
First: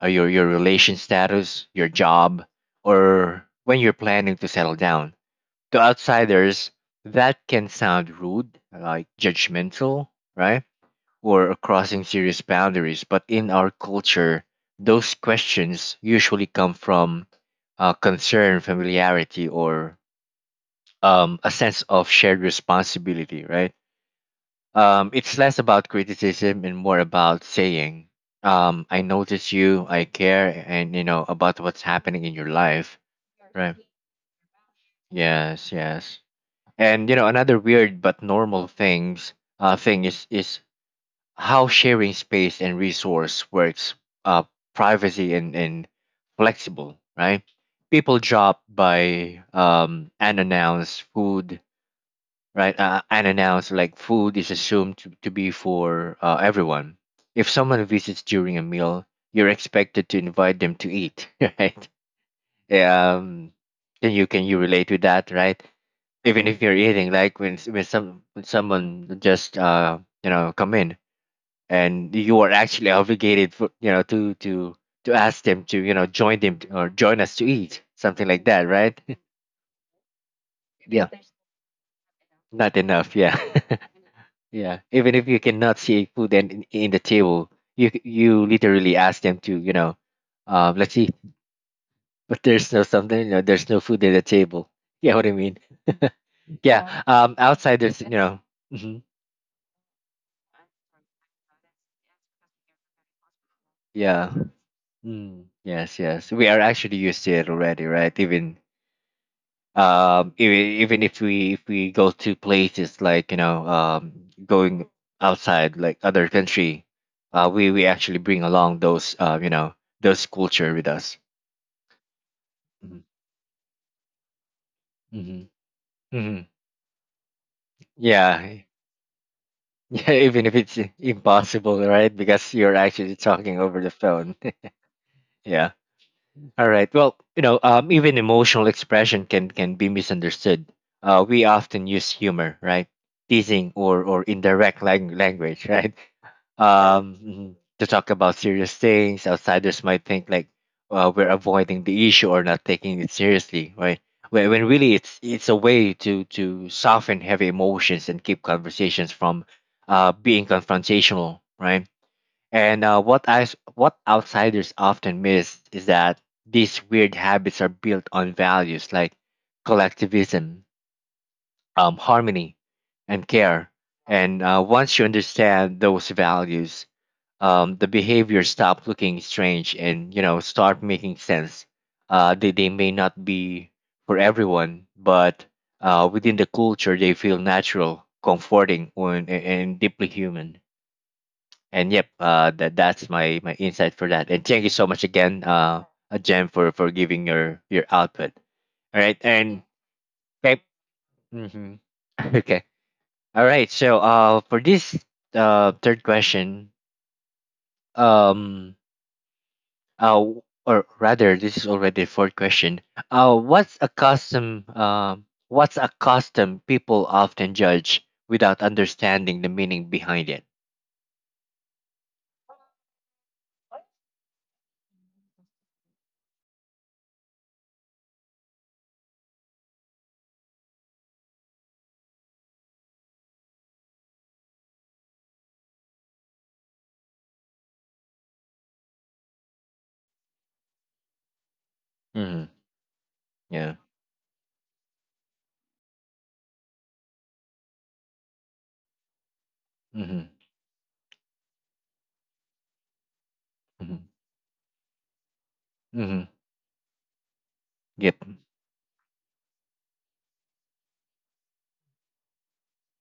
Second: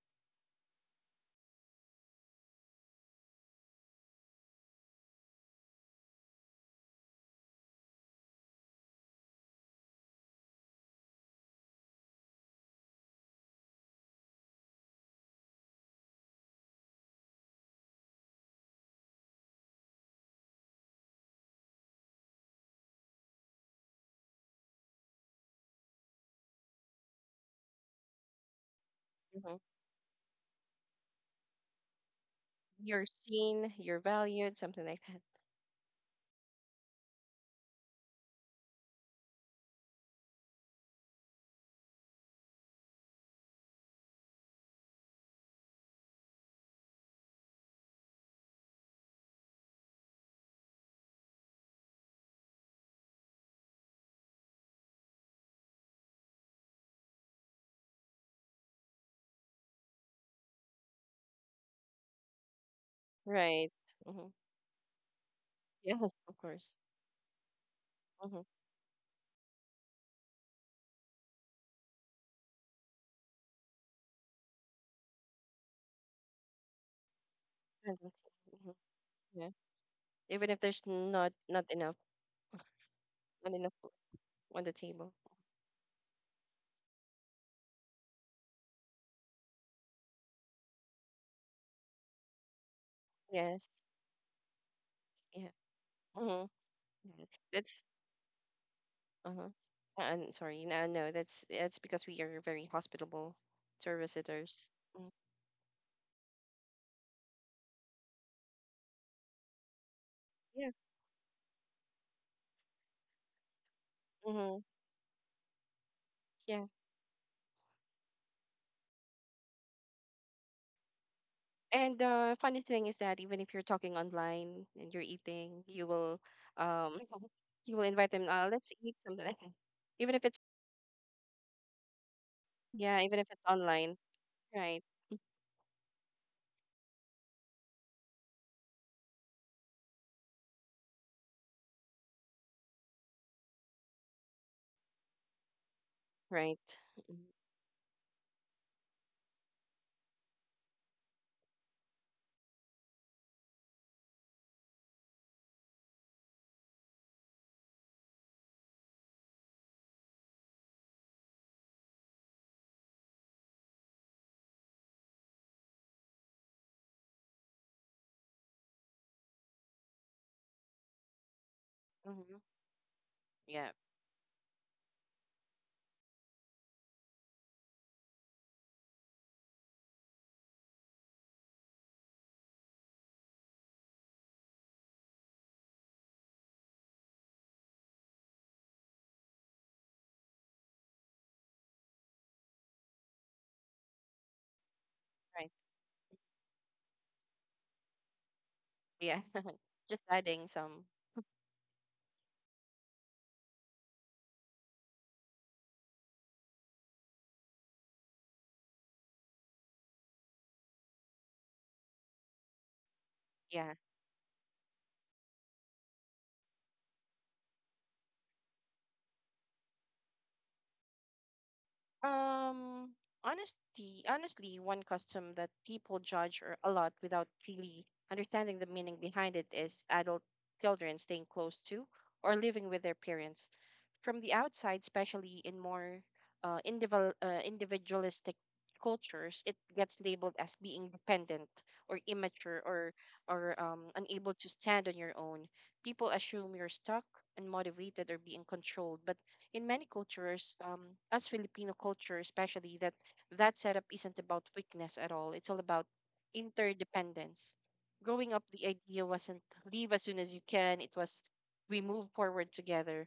your relation status, your job, or when you're planning to settle down to outsiders, that can sound rude, like judgmental, right? Or crossing serious boundaries. But in our culture, those questions usually come from concern, familiarity, or a sense of shared responsibility, right? It's less about criticism and more about saying, I notice
Mm-hmm.
you, I care, and you know about what's happening in your life,
You're seen,
right?
you're valued, something like that.
Yes, yes. And you know, another weird but normal thing is how sharing space and resource works. Uh, privacy and flexible, right? People drop by unannounced food, right? Unannounced like food is assumed to be for everyone. If someone visits during a meal, you're expected to invite them to eat, right? Um,
Right.
can
Mm-hmm.
you can you relate to that, right?
Yes, of
Even if
course.
you're eating, like when
Mm-hmm.
someone just you know come in and you are actually obligated for you know to ask them to you know join them or join us to eat, something like that,
Mm-hmm.
right?
Yeah. Even if there's
Yeah,
not enough,
not enough, yeah.
not enough food on the
Yeah,
table.
even if you cannot see food in the table, you you literally ask them to, you know, let's see. But there's no something, you know,
Yes.
there's no food at the table. Yeah, what I
Yeah.
mean.
Mm-hmm.
Yeah,
Yeah, that's.
outside there's you know.
Uh-huh. And sorry, no, no, that's it's because we are very hospitable to our
Yeah.
visitors. Mm,
Mm. Yes, yes. We are actually used to it already, right? Um even,
yeah.
even if we go to places like, you know,
Mm-hmm.
going outside, like other
Yeah.
country, we actually bring along those you know, those culture with us.
And the funny thing is
Mhm.
that even if you're talking online and you're
Mm-hmm.
eating, you will
Hmm.
um you will invite them,
Yeah.
let's eat something. Even
Yeah,
if it's
even if it's impossible, right? Because you're
yeah, even
actually
if it's
talking over
online.
the phone.
Right,
Yeah. All right. Well, you know, even emotional expression can be misunderstood. We often use humor, right? Teasing or indirect language, right?
right.
Um,
Mm-hmm.
mhm, to talk about serious things, outsiders might think like we're avoiding the issue or not taking it seriously, right? When really it's a way to soften heavy emotions and keep conversations from being confrontational, right? And what outsiders often miss is that these weird habits are built on values like collectivism,
Mm-hmm.
harmony, and
Yeah,
care. And once you understand those values, the behaviors stop looking strange and you know start making sense. They may not be for everyone, but within the culture, they feel natural, comforting, and deeply human. And yep, that that's my my insight for that, and thank you so much again,
right.
Jen, for giving your output. All
Yeah.
right. And
Just adding
thank.
some.
Hmm. Okay. All right, so for this third question, um or rather, this is already the fourth question. Uh,
Yeah.
what's a custom, what's a custom people often judge without understanding the meaning behind it?
Um honestly, one custom that people judge or a lot without really understanding the meaning behind it is adult children staying close to or living with their parents. From the outside, especially in more individualistic cultures, it gets labeled as being dependent or
Mm-hmm.
immature, or or
Yeah.
um, unable to stand on your own. People assume you're stuck, unmotivated, or being controlled. But in many
Mm-hmm.
cultures, as Filipino culture especially, that setup
Mm-hmm.
isn't about weakness at all. It's all about
Mm-hmm.
interdependence.
Yep.
Growing up, the idea wasn't leave as soon as you can. It was we move forward together.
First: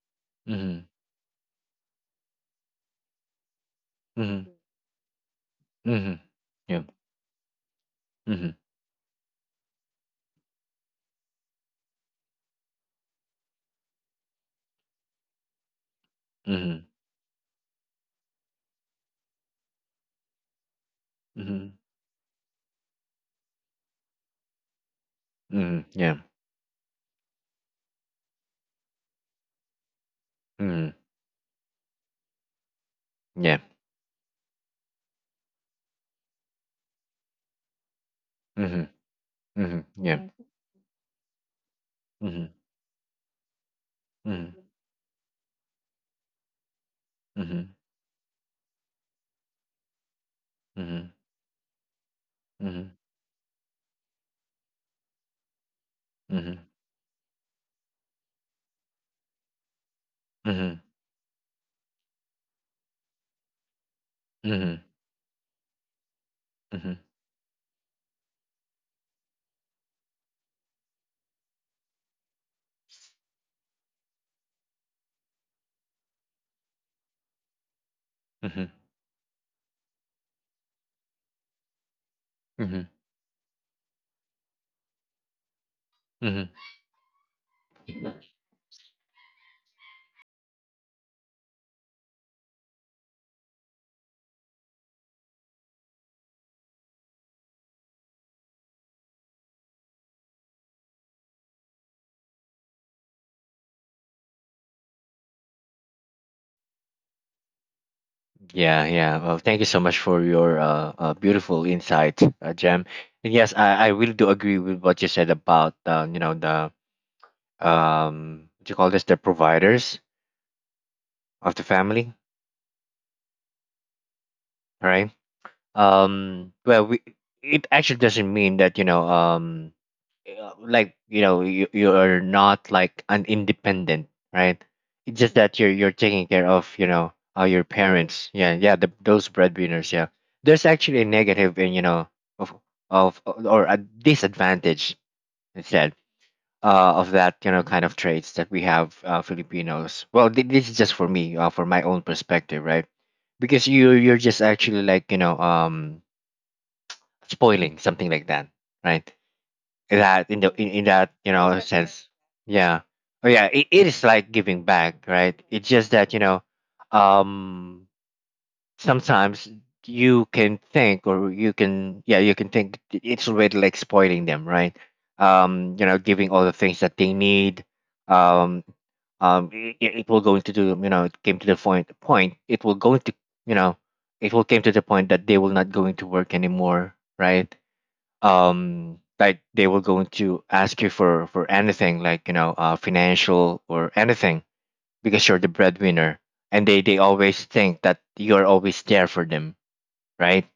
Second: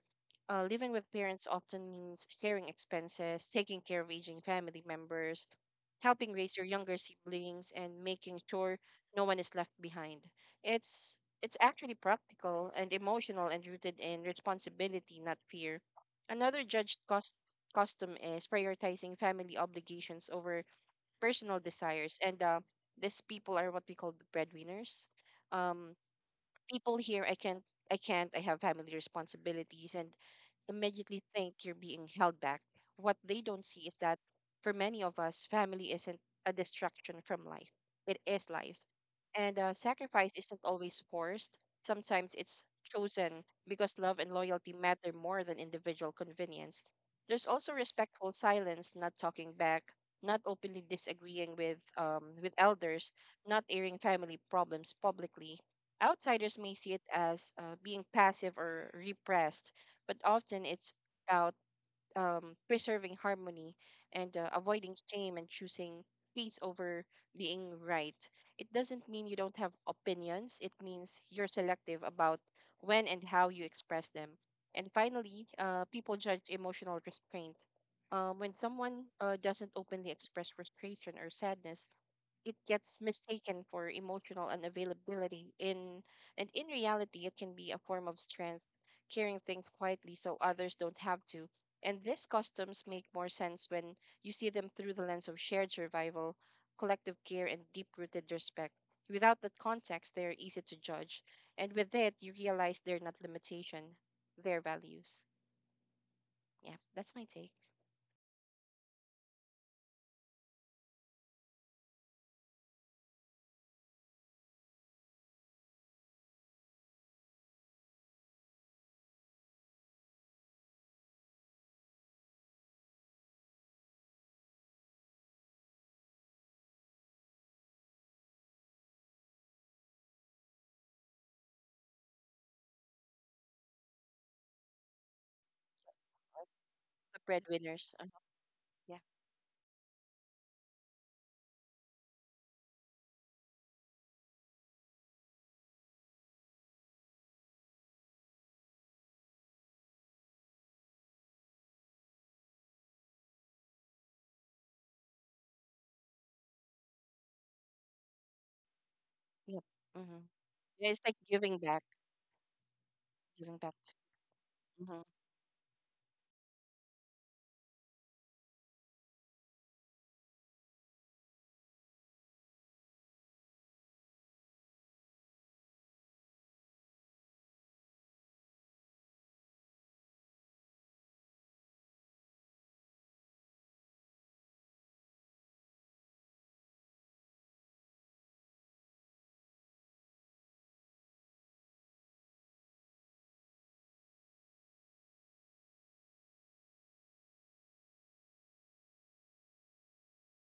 Uh,
Mm-hmm.
Living with parents often means sharing expenses, taking care of aging
Mhm.
family members,
Mm. Mhm.
helping raise your
Yeah.
younger siblings, and making
Mhm.
sure no one is left behind. It's actually practical and emotional and rooted in responsibility, not fear. Another
Mhm.
judged cost custom is prioritizing family obligations over personal
Mhm.
desires, and these people are what we call the breadwinners.
Mhm.
Um,
Yeah.
People here, I can't, I have family responsibilities, and
Mhm.
immediately think you're being held back. What they
Yeah.
don't see is that for many of us, family isn't a distraction from life, it is life.
Mhm.
And
Mhm. Yeah.
sacrifice isn't always forced, sometimes
Mhm.
it's chosen because love and
Mhm.
loyalty matter more than individual convenience. There's also
Mhm.
respectful silence, not talking back, not openly
Mhm.
disagreeing with
Mhm.
elders, not airing family problems publicly. Outsiders
Mhm.
may see it as being passive or repressed, but often
Mhm.
it's about preserving harmony and
Mhm.
avoiding shame and choosing peace
Mhm. Mhm.
over being right. It doesn't mean you don't have opinions, it means you're selective about when and how you express them. And finally, people judge emotional restraint. When
Mhm.
someone doesn't openly express frustration or sadness, it
Mhm.
gets mistaken for emotional unavailability in
Mhm.
and in reality it can be a form of strength, carrying things quietly so others don't have to. And these customs make more sense when you see them through the lens of shared survival, collective care, and deep-rooted respect. Without that context they are easy to judge, and with it you realize they're not limitation, they're values. Yeah, that's my take.
Yeah, yeah. Well, thank you so much for your beautiful insight, Jem. And yes, I really do agree with what you said about you know, the what you call this, the providers of the family, right? Well, we, it actually doesn't mean that, you know, like you know you're not like an independent, right. It's just that you're taking care of, you know,
The
your
breadwinners,
parents, yeah,
yeah,
those breadwinners, yeah. There's actually a negative in, you know, of or a disadvantage instead of that, you know, kind of traits that we have, Filipinos. Well, this is just for me, for my own perspective, right? Because you're just actually, like, you know, spoiling, something like that, right?
yeah. Hmm,
That in in
it's
that,
like
you know,
giving back.
sense. Yeah. Oh yeah,
Giving back.
it is like giving
Mhm.
back, right? It's just that, you know, um sometimes you can think, or you can, yeah, you can think it's already like spoiling them, right? Um, you know, giving all the things that they need. um it, it will go into the, you know, it came to the point, it will go into, you know, it will came to the point that they will not going to work anymore, right? Um, like they were going to ask you for anything, like, you know, financial or anything, because you're the breadwinner, and they always think that you're always there for them, right?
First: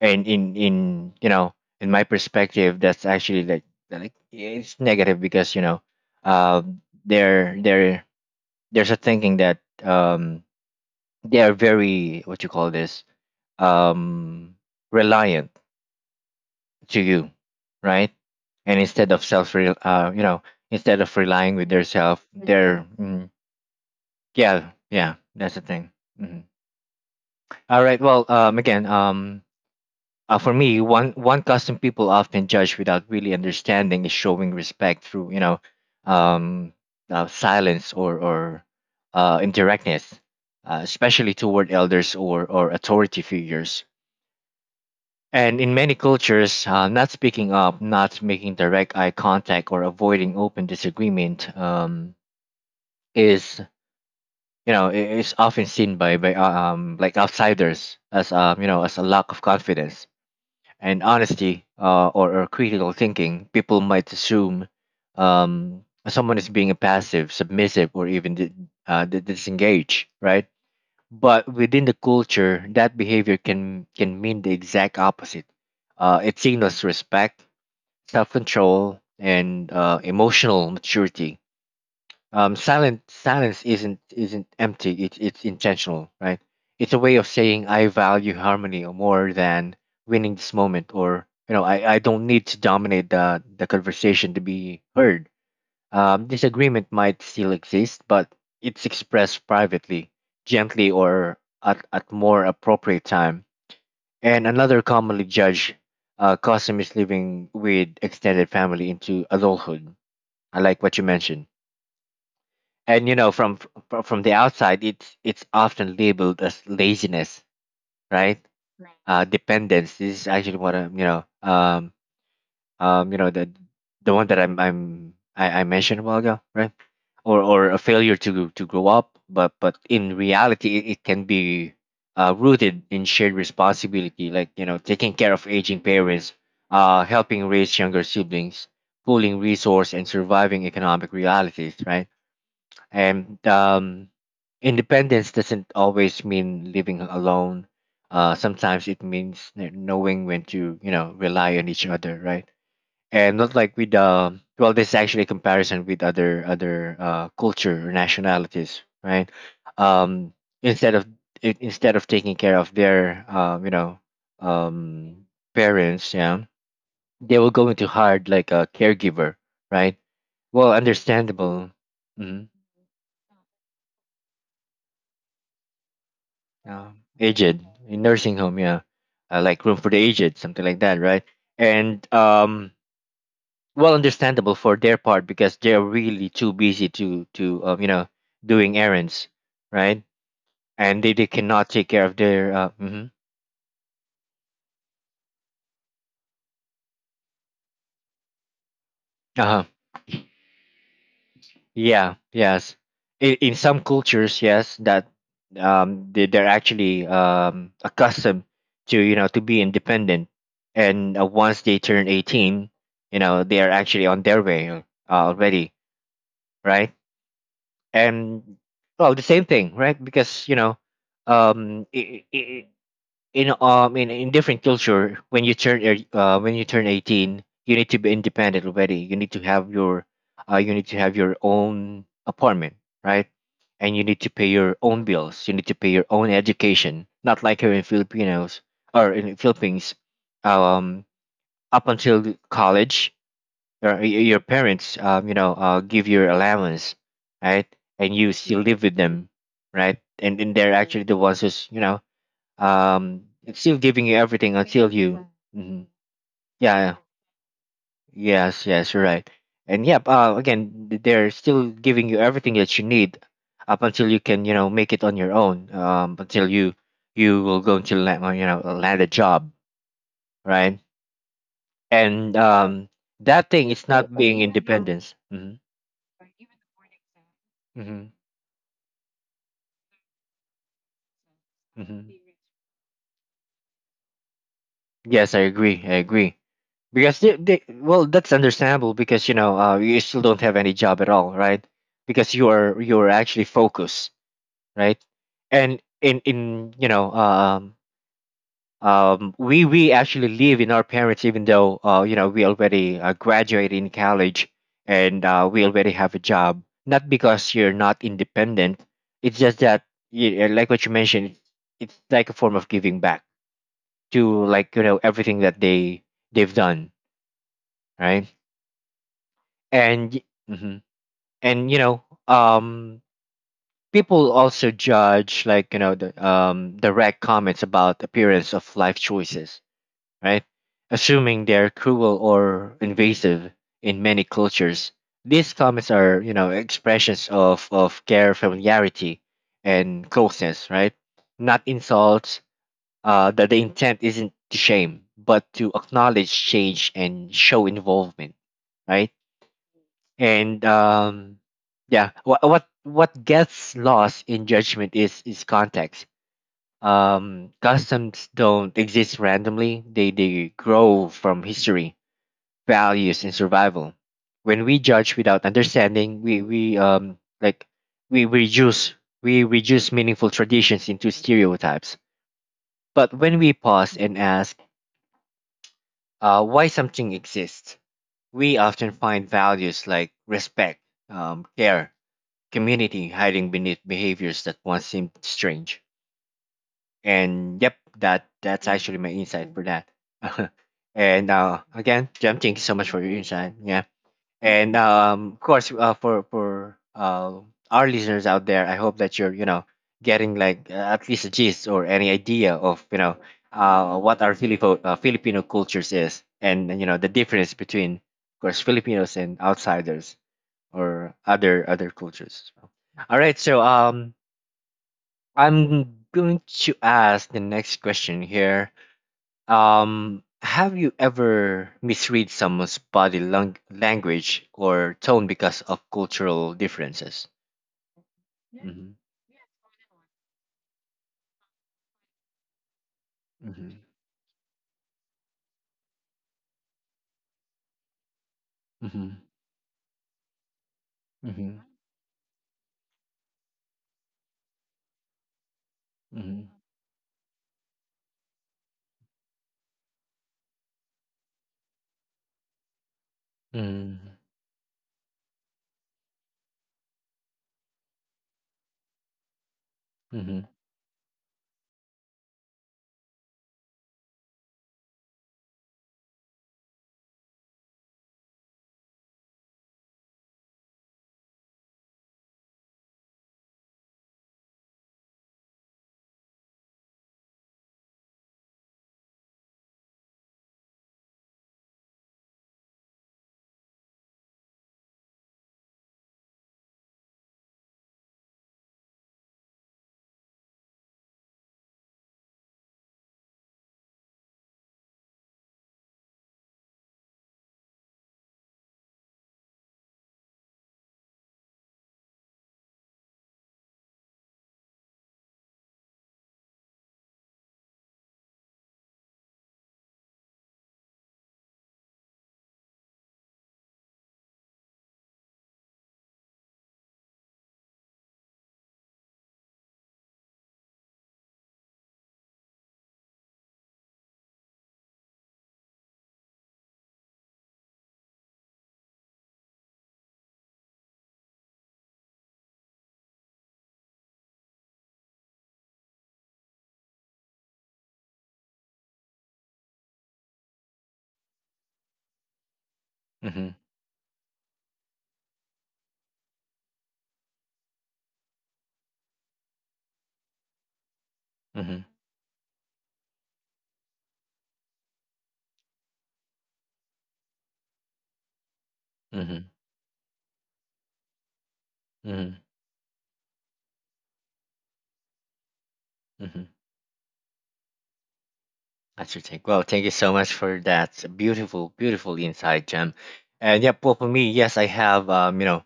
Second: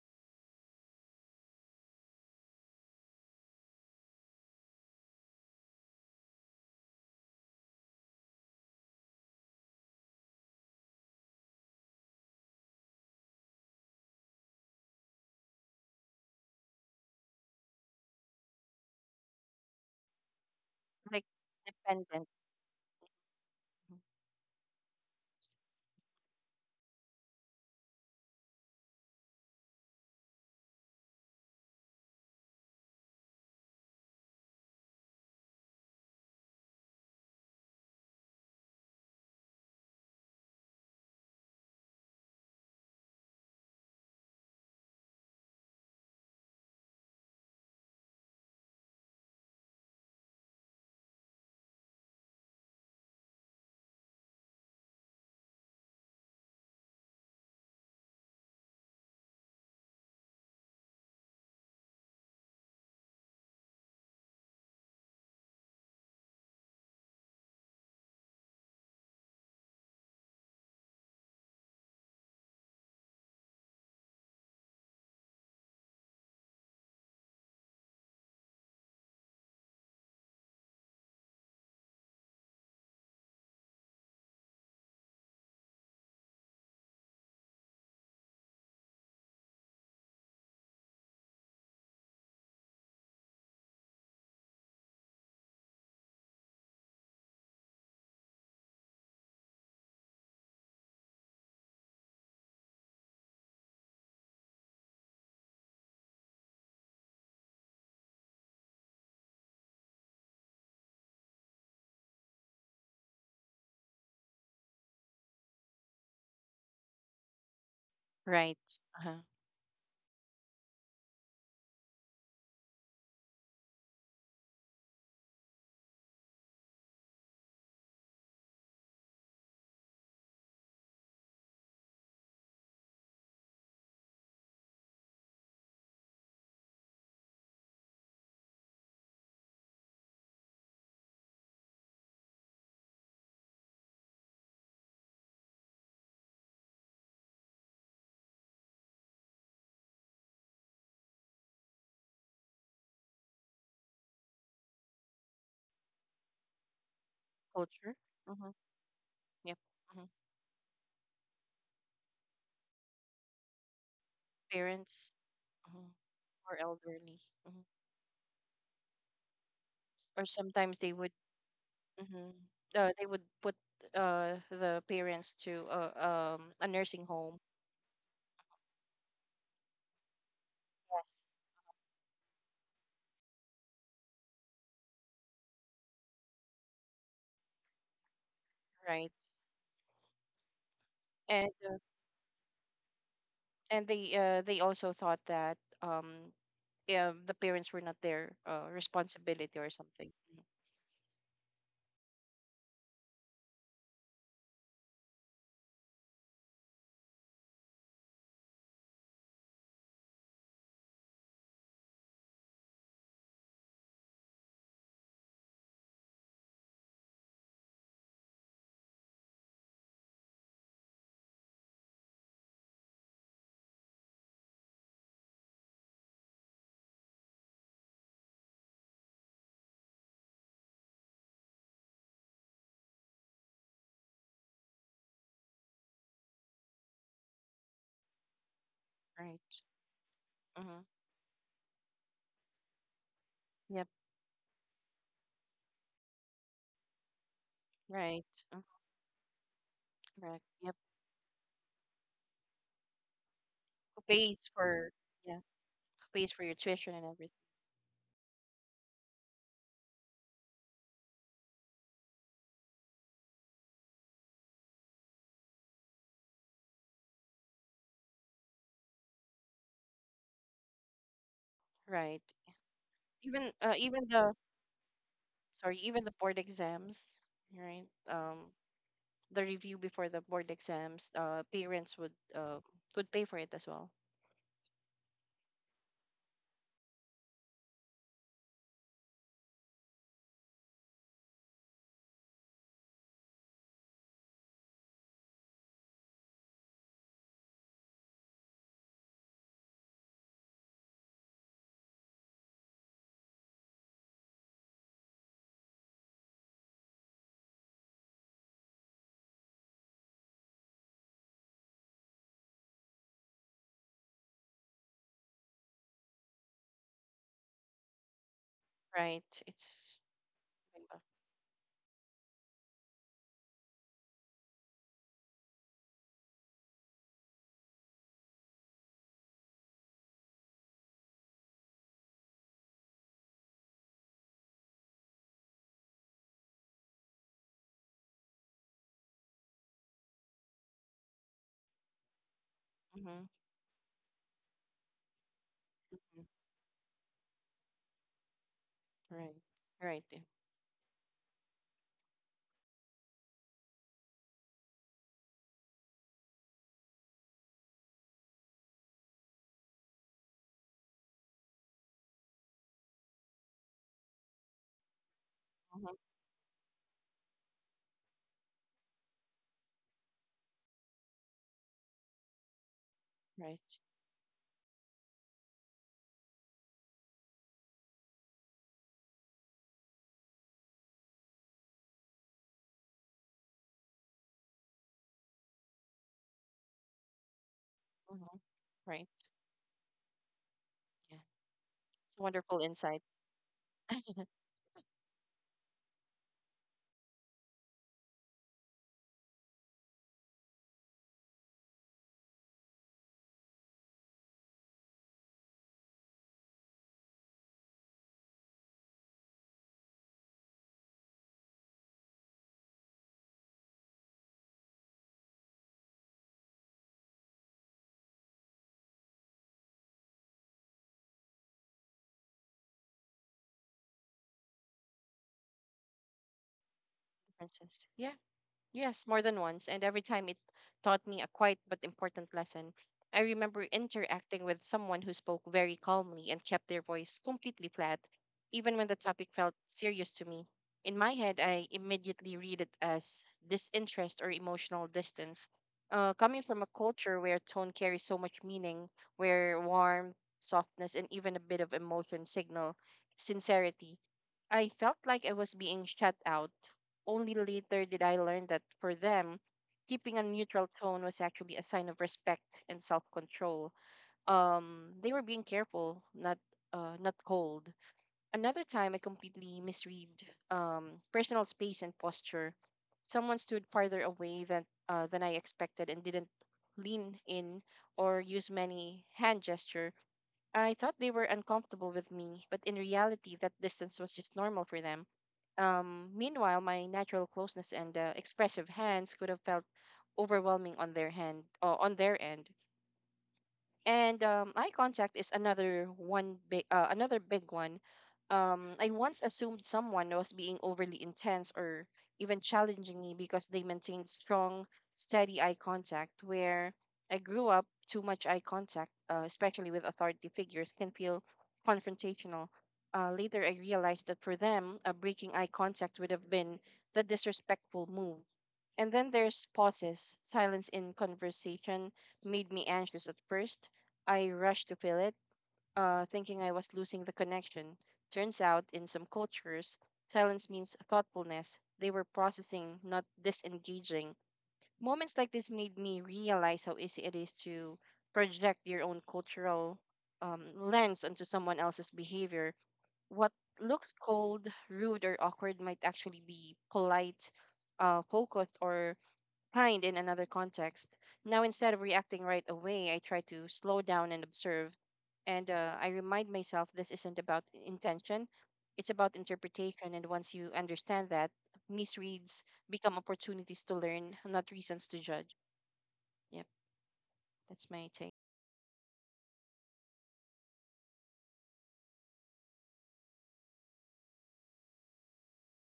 And in you know, in my perspective, that's actually like it's negative, because you know, uh there there there's a thinking that um they are very, what you call this, um reliant to you, right? And instead of you know, instead of
Like
relying with yourself,
dependent,
they're mm,
Mhm.
yeah, yeah, that's the thing. Mhm. All right. Well, for me, one custom people often judge without really understanding is showing respect through, you know, um, silence or indirectness, especially toward elders or authority figures. And in many cultures, not speaking up, not making direct eye contact, or avoiding open disagreement, is, you know, is often seen by like outsiders as, um, you know, as a lack of confidence and honesty, or critical thinking. People might assume someone is being a passive, submissive, or even disengaged, right? But within the culture, that behavior can mean the exact opposite. Uh, it signals respect, self control, and emotional maturity. Silent silence isn't empty. It's intentional, right? It's a way of saying, I value harmony more than winning this moment, or you know, I don't need to dominate the conversation to be heard. Disagreement might still exist, but it's expressed privately, gently, or at more appropriate time. And another commonly judged custom is living with extended family into adulthood. I like what you mentioned. And you know, from from the outside, it's often labeled as laziness, right?
right? Uh-huh.
Dependence. This is actually what I'm, you know, you know, the one that I mentioned a while ago, right? Or a failure to grow up. But in reality it can be rooted in shared responsibility, like you know, taking care of aging parents, helping raise younger siblings, pooling resource, and surviving economic realities, right? And independence doesn't always mean living alone. Uh, sometimes it means knowing when to, you know, rely on each other, right? And not like with, um, well this is actually a comparison with other other culture or
Culture. Mm-hmm.
nationalities, right?
Yep. Hmm.
Um, instead of instead of taking care of their, um, you know,
Parents,
um
mhm,
parents, yeah,
or elderly,
they will
hmm,
go into hard, like a caregiver, right?
or
Well,
sometimes they would,
understandable.
hmm,
Mm.
they would put the parents to a
Um,
nursing home.
aged in nursing home, yeah. Uh, like room for the aged, something like that,
Yes.
right? And um, well, understandable for their part because they're really too busy to you know, doing
Right.
errands, right? And they
And
cannot
uh,
take care of their, hmm.
and they also thought that yeah the parents were not their responsibility
Uh-huh.
or something. Mhm.
Yeah, yes, in some cultures, yes, that they're actually accustomed to, you know, to be independent. And once they turn 18, you know, they are actually on their way, already, right? And well, the same thing, right? Because you know, um i i i- in in different culture, when you turn 18, you need to be independent already. You need to have your you need to have your own apartment, right? And you need to pay your own bills, you need to pay your own education, not like here in Filipinos, or in
Right.
Philippines,
Mm-hmm.
um up until the college,
Yep.
your parents, um, you know, give your allowance, right? And
Right.
you still
Mhm.
live with them, right? and,
Correct.
and they're
Yep.
actually the ones who's, you know, it's still
Who
giving you
pays
everything until
for?
you
Yeah.
Mhm.
Pays for your
Yeah, yeah.
tuition and everything,
Yes, yes, you're right. And yep, again, they're still giving you everything that you need up until you can make it on your own, until you will go to land you know land a job, right.
right?
And that
Even
thing is
even
not
the
being independence. Hmm.
sorry, even the board exams, right?
Hmm.
The review before the board exams, parents
Hmm.
would pay for it as well,
Yes, I agree, I agree, because they well, that's understandable, because you still don't have any job at all, right. Because you are actually focused, right. And in we actually live in our parents, even though we already graduated in college. And we already have a job, not because you're not independent. It's just that, like what you mentioned, it's like a form of giving back to, everything that they've done, right.
right? It's
and y- mhm. And people also judge, the direct comments about appearance of life choices, right, assuming they're cruel or invasive. In many cultures, these comments are, expressions of care, familiarity, and closeness, right, not insults.
mm-hmm.
That the intent isn't to shame but to
Mm-hmm,
acknowledge change and show involvement, right.
right, right, yeah.
And yeah, what gets lost in judgment is context. Customs don't exist randomly. They grow from history, values, and survival. When we judge without
Mhm.
understanding, we reduce we reduce meaningful traditions into stereotypes. But when we
Right,
pause and ask, why something exists, we often find values like respect, care, community hiding beneath behaviors that once seemed strange. And yep,
hmm,
that's actually
right.
my insight for that.
Yeah,
And again,
it's a
Jem, thank
wonderful
you so much for
insight.
your insight. Yeah, and of course, for our listeners out there, I hope that you're getting, like at least a gist or any idea of, what our Filipino cultures is, and the difference between, of course, Filipinos and outsiders or other cultures. All right, so I'm going to ask the next question here. Have you ever misread someone's body language or tone because of cultural differences?
Princess. Yeah.
Mhm.
Yes, more than once, and every time it taught me a quiet but important lesson. I remember
Mhm.
interacting with someone who spoke very calmly and kept their voice completely flat, even when the
Mhm.
topic felt serious to me. In my head,
Mhm.
I immediately read it as disinterest or emotional distance. Coming
Mhm.
from a culture where tone carries so much meaning, where warmth, softness, and even a bit of emotion signal sincerity, I felt like I was being shut out. Only later did I learn that for them, keeping
Mhm.
a
Mhm.
neutral tone was actually a sign of respect and self-control. They were being careful, not cold. Another time, I completely misread personal space and posture. Someone stood farther away than I expected and didn't lean in or use many hand gesture. I thought they were uncomfortable with me, but in reality, that distance was just normal for them. Meanwhile, my natural closeness and expressive hands could have felt overwhelming on their hand, on their end. And eye contact is another big one. I once assumed someone was being overly intense or even challenging me because they maintained strong, steady eye contact. Where I grew up, too much eye contact, especially with authority figures, can feel confrontational. Later, I realized that for them, breaking eye contact would have been the disrespectful move. And then there's pauses. Silence in conversation made me anxious at first. I rushed to fill it, thinking I was losing the connection. Turns out, in some cultures, silence means thoughtfulness. They were processing, not disengaging. Moments like this made me realize how easy it is to project your own cultural lens onto someone else's behavior. What
Mhm.
looks cold, rude, or awkward might actually be polite, focused, or kind in another context. Now, instead of
Mhm.
reacting right away, I try to slow down and observe. And I remind myself this isn't about intention, it's about
Mhm.
interpretation. And once you understand that,
Mhm.
misreads become opportunities to learn, not reasons to judge. Yep,
Mhm.
that's my take.
That's your take. Well, thank you so much for that beautiful, beautiful insight, Jem. And yeah, well, for me, yes, I have, um, you know,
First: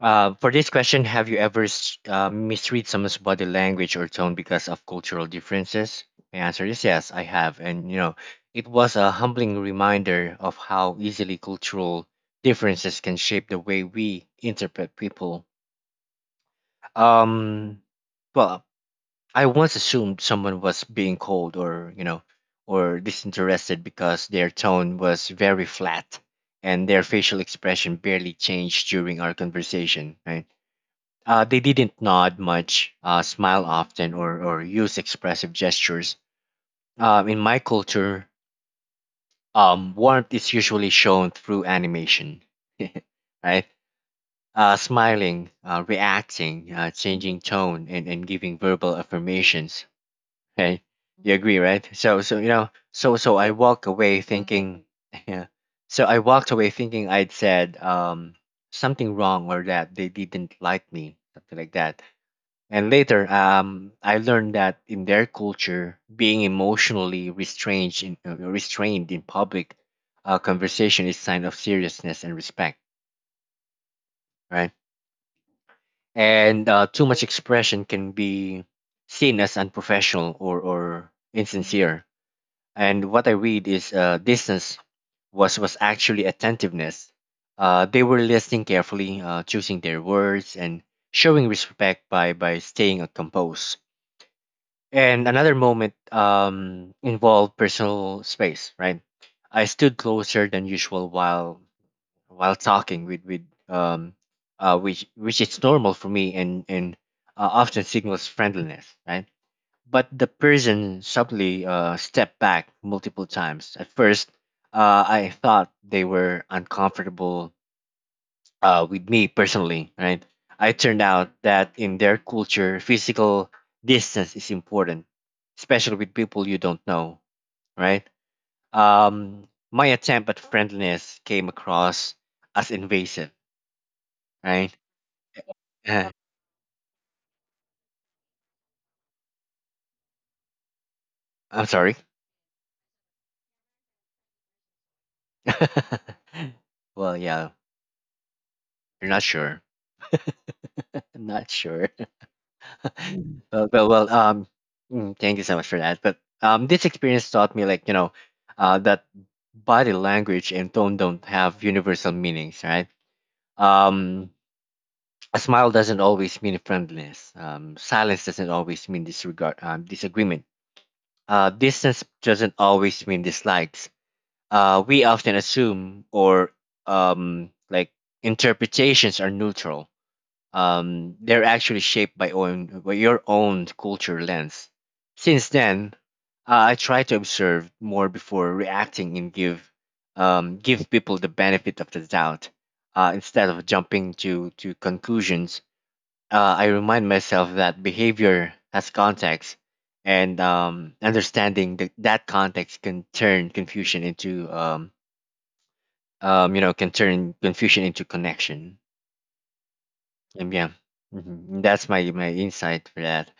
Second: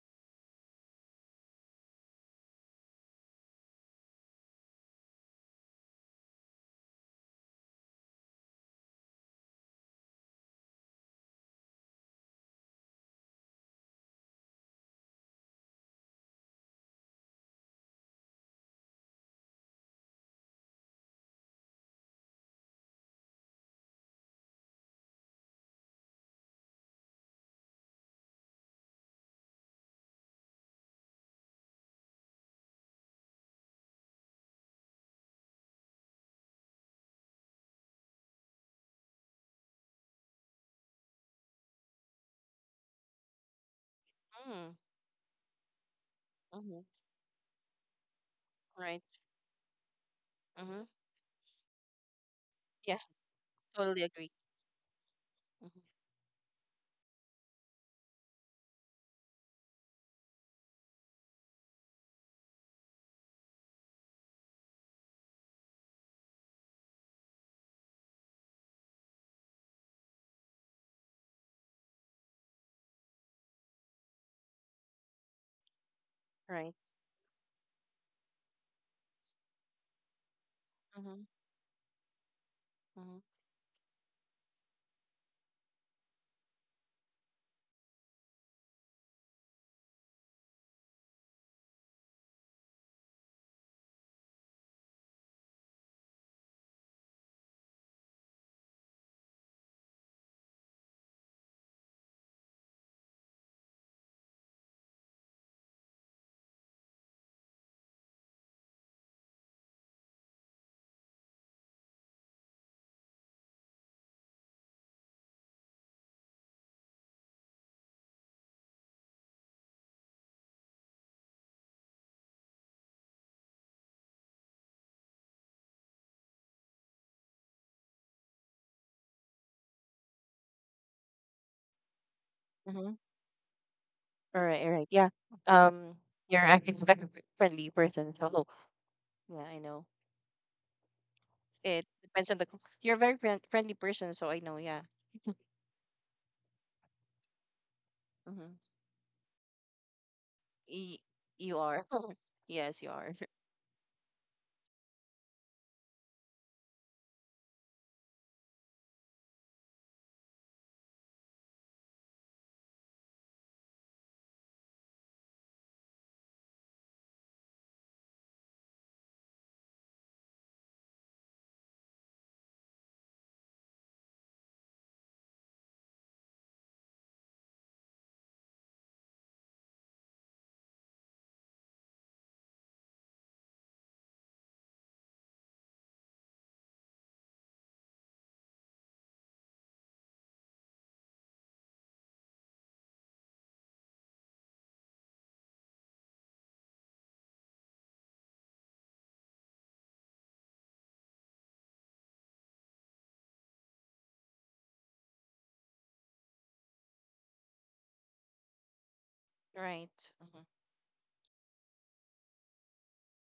Uh, for this question, have you ever misread someone's body language or tone because of cultural differences? My answer is yes, I have. And, it was a humbling reminder of how easily cultural differences can shape the way we interpret people. Um, well, I once assumed someone was being cold or disinterested because their tone was very flat and their facial expression barely changed during our conversation, right? They didn't nod much, smile often, or use expressive gestures. In my culture, warmth is usually shown through animation, right?
Mm,
Smiling, reacting,
mm-hmm,
changing tone, and giving verbal
right.
affirmations.
Mm-hmm.
Okay, you agree, right? So so you know,
Yes,
so so I walk
totally
away
agree.
thinking, yeah.
Mm-hmm,
So I walked away thinking I'd said something wrong or that they didn't like me, something like that. And later, I learned that in their culture, being emotionally restrained in public conversation is sign of seriousness and respect, right? And
right.
too much expression can be seen as unprofessional or
Mm-hmm,
insincere. And
mm-hmm,
what I read is distance was actually attentiveness. They were listening carefully, choosing their words, and showing respect by staying composed. And another moment involved personal space, right? I stood closer than usual while talking with which is normal for me and often signals friendliness, right? But the person subtly stepped back multiple times. At first, I thought they were uncomfortable with me personally, right? I turned out that in their culture, physical distance is important, especially with people you don't know, right? My attempt at friendliness came across as
mm-hmm.
invasive,
All right, all
right?
right. Yeah. Um,
Uh,
you're actually a very friendly person, so yeah, I know.
I'm
It
sorry.
depends on the. Co- you're a very friendly person, so I know. Yeah.
Well, yeah,
Mm-hmm.
you're not sure.
Y-
Not
you are.
sure.
Yes, you are.
Well, well, well. Thank you so much for that. But this experience taught me, like that body language and tone don't have universal meanings, right? Um, a smile doesn't always mean friendliness. Silence doesn't always mean disregard, disagreement. Distance doesn't always mean dislikes. We often assume or like interpretations are neutral, they're actually shaped by your own culture lens. Since then, I try to observe more before reacting and give people the benefit of the doubt instead of jumping to conclusions. I remind myself that behavior has context, and understanding that that context can turn confusion into, can turn confusion into connection.
Right. Mhm.
Yeah. Mhm. That's my insight for that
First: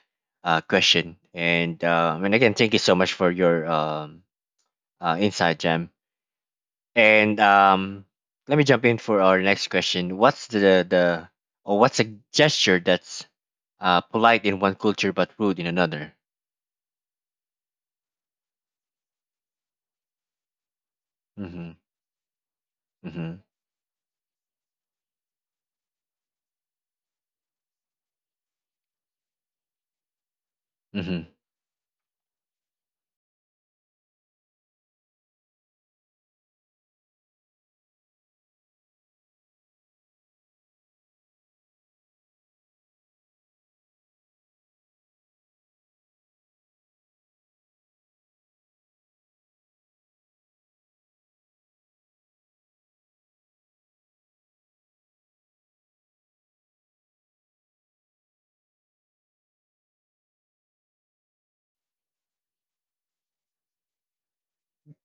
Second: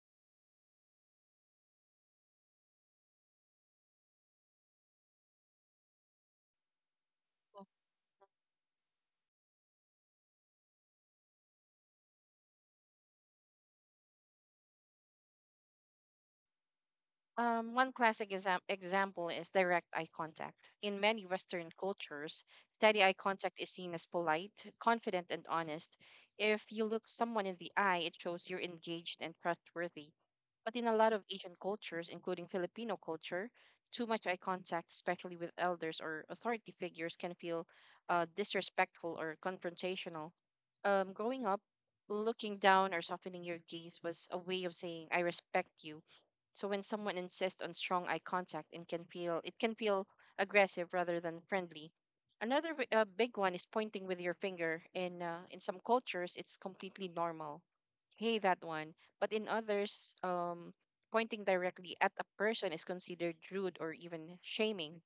question. And again, thank you so much for your insight, Jam. And let me jump in for our next question. What's the or what's a gesture that's polite in one culture but rude in another?
One classic example is direct eye contact. In many Western
Mm-hmm.
cultures, steady eye
Mm-hmm.
contact is seen as polite, confident, and honest. If you look someone in the eye, it shows you're engaged and trustworthy. But in a lot of
Mm-hmm.
Asian cultures, including Filipino culture, too much eye contact, especially with elders or authority figures, can feel disrespectful or confrontational. Growing up, looking down or softening your gaze was a way of saying, I respect you. So when someone insists on strong eye contact, and can feel it can feel aggressive rather than friendly. Another big one is pointing with your finger. In some cultures, it's completely normal. Hey, that one. But in others, pointing directly at a person is considered rude or even shaming.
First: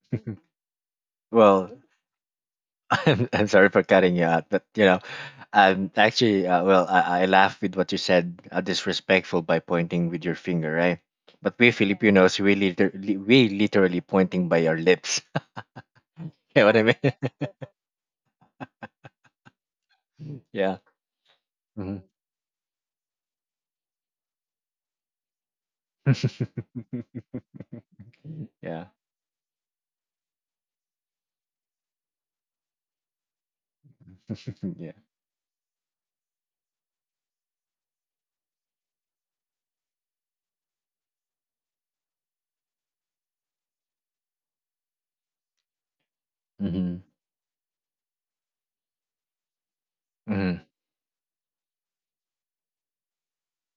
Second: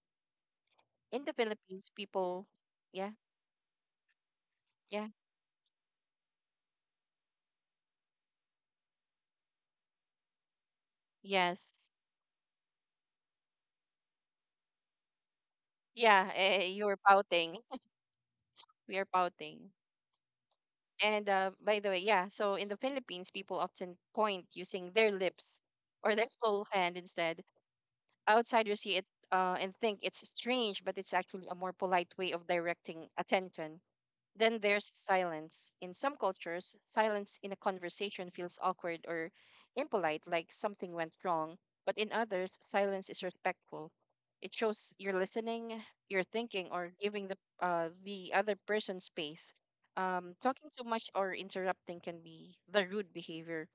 In the
Well,
Philippines, people, yeah,
I'm sorry for cutting you out, but
yeah,
actually, well, I laugh with what you said, disrespectful by pointing with your finger, right? But we
yes,
Filipinos, we we literally pointing by our lips. You
yeah.
know
Eh,
what I mean?
you're pouting. We are pouting.
Yeah.
And by the way,
Mhm.
yeah, so in the Philippines, people often point using their lips or their whole hand instead. Outsiders
Yeah.
see it and think it's strange, but it's actually a more polite way of directing attention. Then there's
yeah.
silence. In some cultures, silence in a conversation feels awkward or impolite, like something went wrong. But in others, silence is respectful. It shows you're listening, you're thinking, or
Mm-hmm.
giving the other person space.
Mm-hmm.
Talking too much or interrupting can be the rude behavior.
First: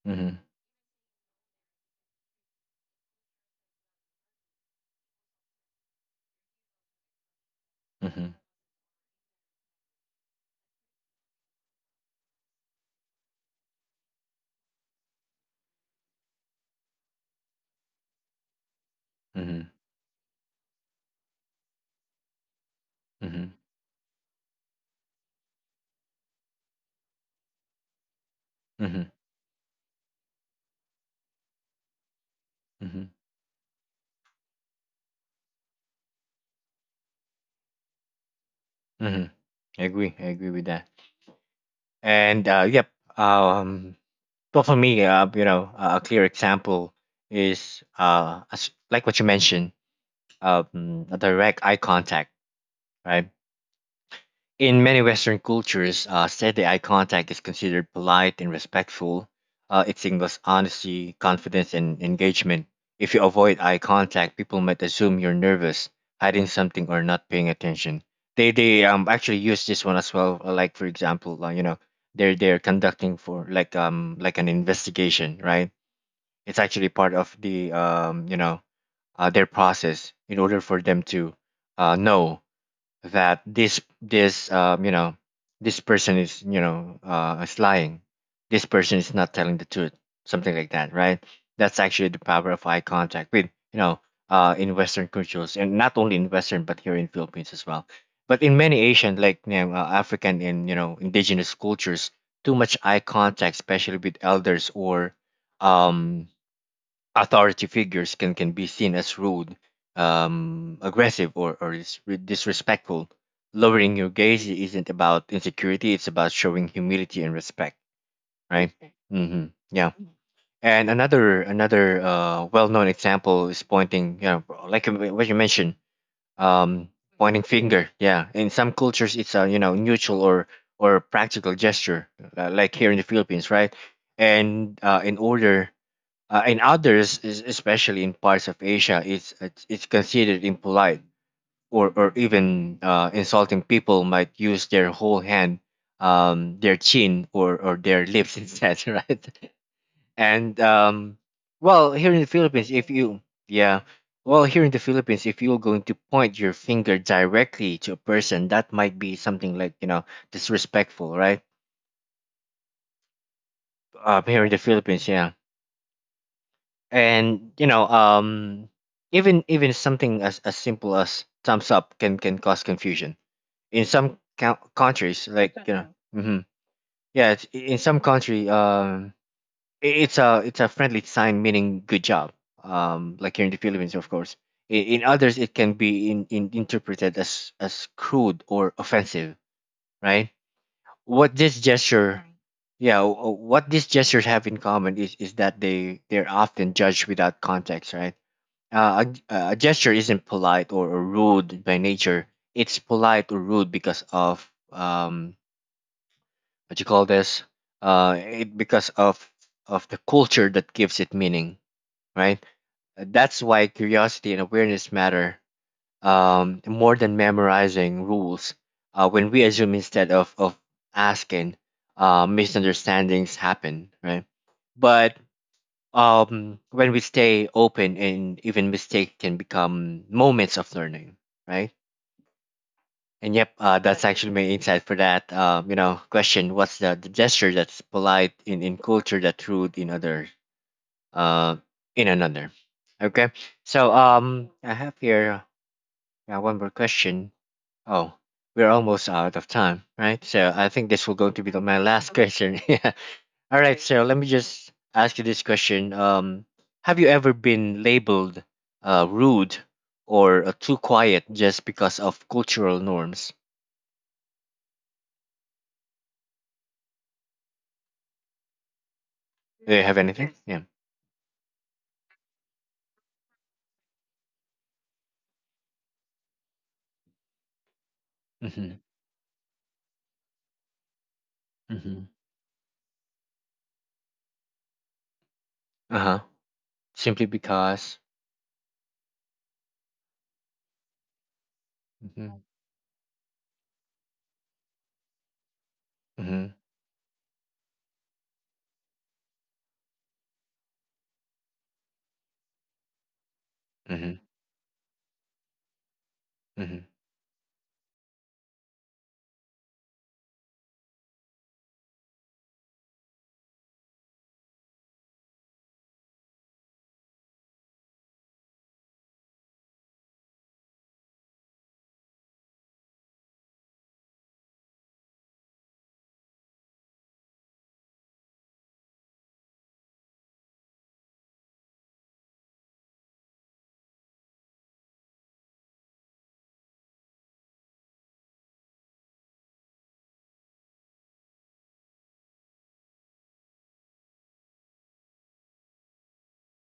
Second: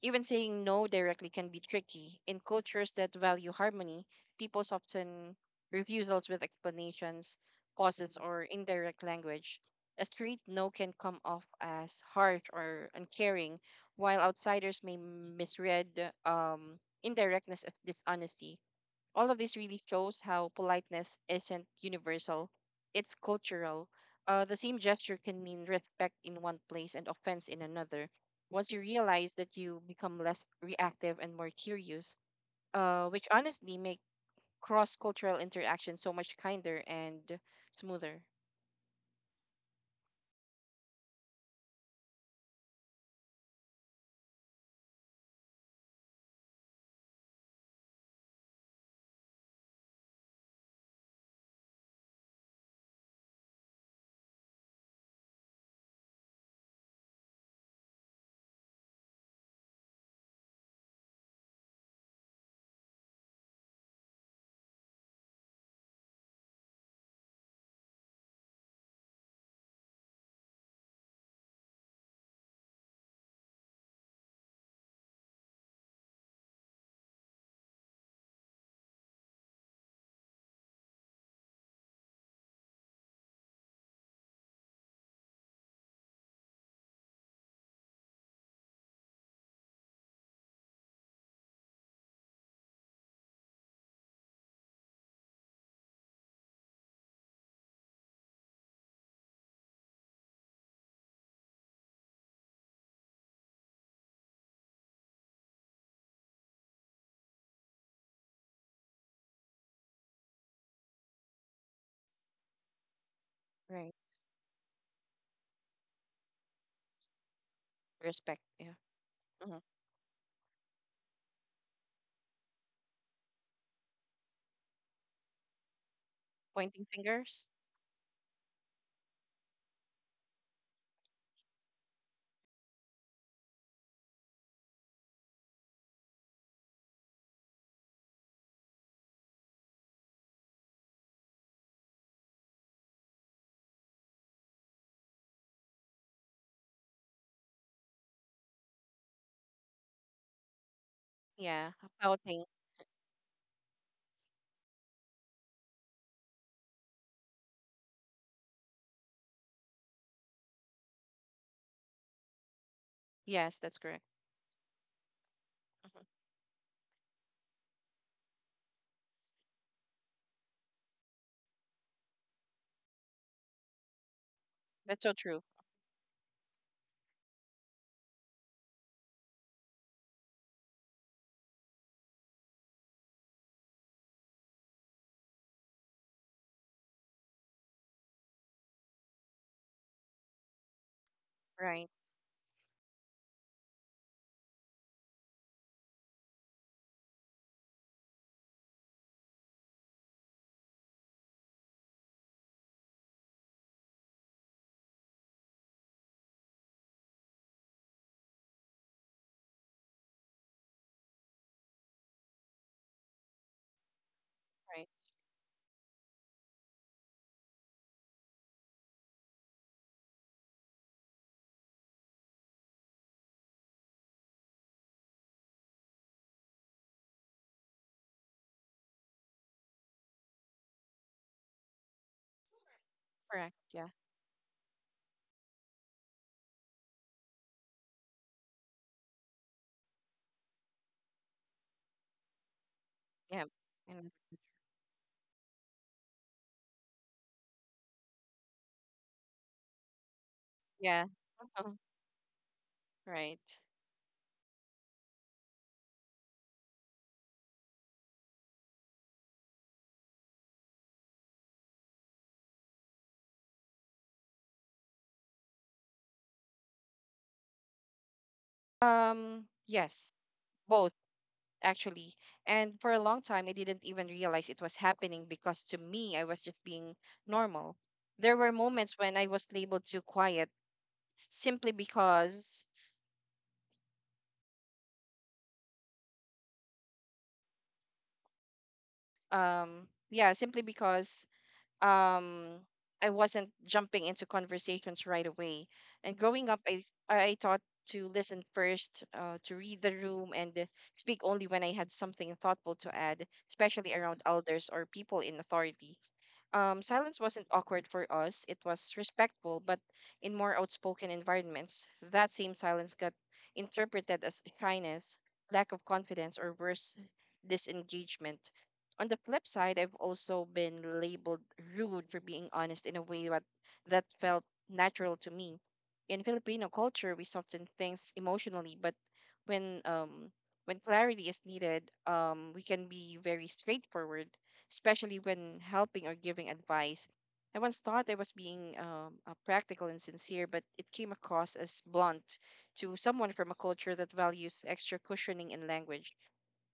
Even
Mm-hmm.
saying no directly can be tricky. In cultures that value harmony, people often refusals with explanations, pauses,
Mm-hmm.
or indirect language. A straight no can come off as harsh or uncaring, while outsiders may misread indirectness as dishonesty. All of this
Mm-hmm.
really shows how politeness isn't universal, it's
Mm-hmm.
cultural. The same gesture can mean respect in one place and offense in another. Once you
Mm-hmm.
realize that, you become less reactive and more curious,
Mm-hmm.
which honestly make cross cultural interaction so much kinder and smoother.
Mm-hmm. I agree. I agree with that. And yep. Um, Well, for me, a clear example is, like what you mentioned, a direct eye contact, right? In many Western cultures, steady eye contact is considered polite and respectful. It signals honesty, confidence, and engagement. If you avoid eye contact, people might assume you're nervous, hiding something, or not paying attention. They actually use this one as well. Like for example, they're conducting for like an investigation, right? It's actually part of the, their process in order for them to know that this this person is you know is lying, this person is not telling the truth, something like that, right. That's actually the power of eye contact, with you know in Western cultures, and not only in Western but here in Philippines as well. But in many Asian, African and indigenous cultures, too much eye contact, especially with elders or um authority figures, can be seen as rude, aggressive, or disrespectful.
Right.
Lowering your gaze isn't about insecurity; it's about showing humility and respect,
Respect. Yeah.
right? Hmm.
Hmm.
Yeah. And another well-known example is pointing, like what you mentioned,
Pointing
um, pointing
fingers.
finger. Yeah. In some cultures, it's a neutral or practical gesture, like here in the Philippines, right? And in others, especially in parts of Asia, it's considered impolite or even insulting. People might use their whole hand, their chin, or their lips instead, right? And
Yeah.
well, here in the
Pouting.
Philippines, if you yeah, well, here in the Philippines, if you're going to point your finger directly to a person, that might be something like disrespectful, right?
Yes, that's correct.
Here in the Philippines, yeah.
Hmm.
And even something as simple as thumbs up can cause confusion in some
That's so
countries,
true.
hmm yeah, in some country it's a friendly sign meaning good job, like here in the Philippines, of course. In others it can be in interpreted as crude or offensive, right, what this
Right.
gesture right. Yeah, what these gestures have in common is that they're often judged without context, right. uh, a gesture isn't polite or rude by nature. It's polite or rude because of, what you call this, it because of the culture that gives it meaning, right? That's why curiosity and
Right.
awareness matter more than memorizing rules. When we assume instead of asking, misunderstandings happen, right? But when we stay open, and even mistake can become moments of learning, right. And
Correct.
yep,
Yeah.
that's right, actually my insight for that question, what's the gesture that's polite in culture that rude uh in another. Okay,
Yeah.
so
And
I have here one more question. Oh, we're almost out of time, right? So I think
yeah.
this will go to be
Uh-huh.
my last question.
Right.
All right, Sarah, let me just ask you this question. Have you ever been labeled rude or too quiet just because of cultural norms? Do you have
Yes,
anything? Yes.
both actually. And for a long time, I didn't even realize it was happening because to me, I was just being normal. There were
Yeah. Mm-hmm.
moments when I was labeled too quiet simply
Mm-hmm.
because,
Uh-huh. Simply because.
um, yeah, simply because um
Mm-hmm.
I wasn't jumping into conversations right away. And growing
Mm-hmm.
up, I taught to listen first, to read the room, and speak only when I had something thoughtful to add, especially around
Mm-hmm.
elders or people in authority.
Mm-hmm.
Silence wasn't awkward for us; it was respectful. But in more outspoken environments, that same silence got interpreted as shyness, lack of confidence, or worse, disengagement. On the flip side, I've also been labeled rude for being honest in a way that felt natural to me. In Filipino culture, we soften things emotionally, but when um, when clarity is needed, we can be very straightforward, especially when helping or giving advice. I once thought I was being practical and sincere, but it came across as blunt to someone from a culture that values extra cushioning in language.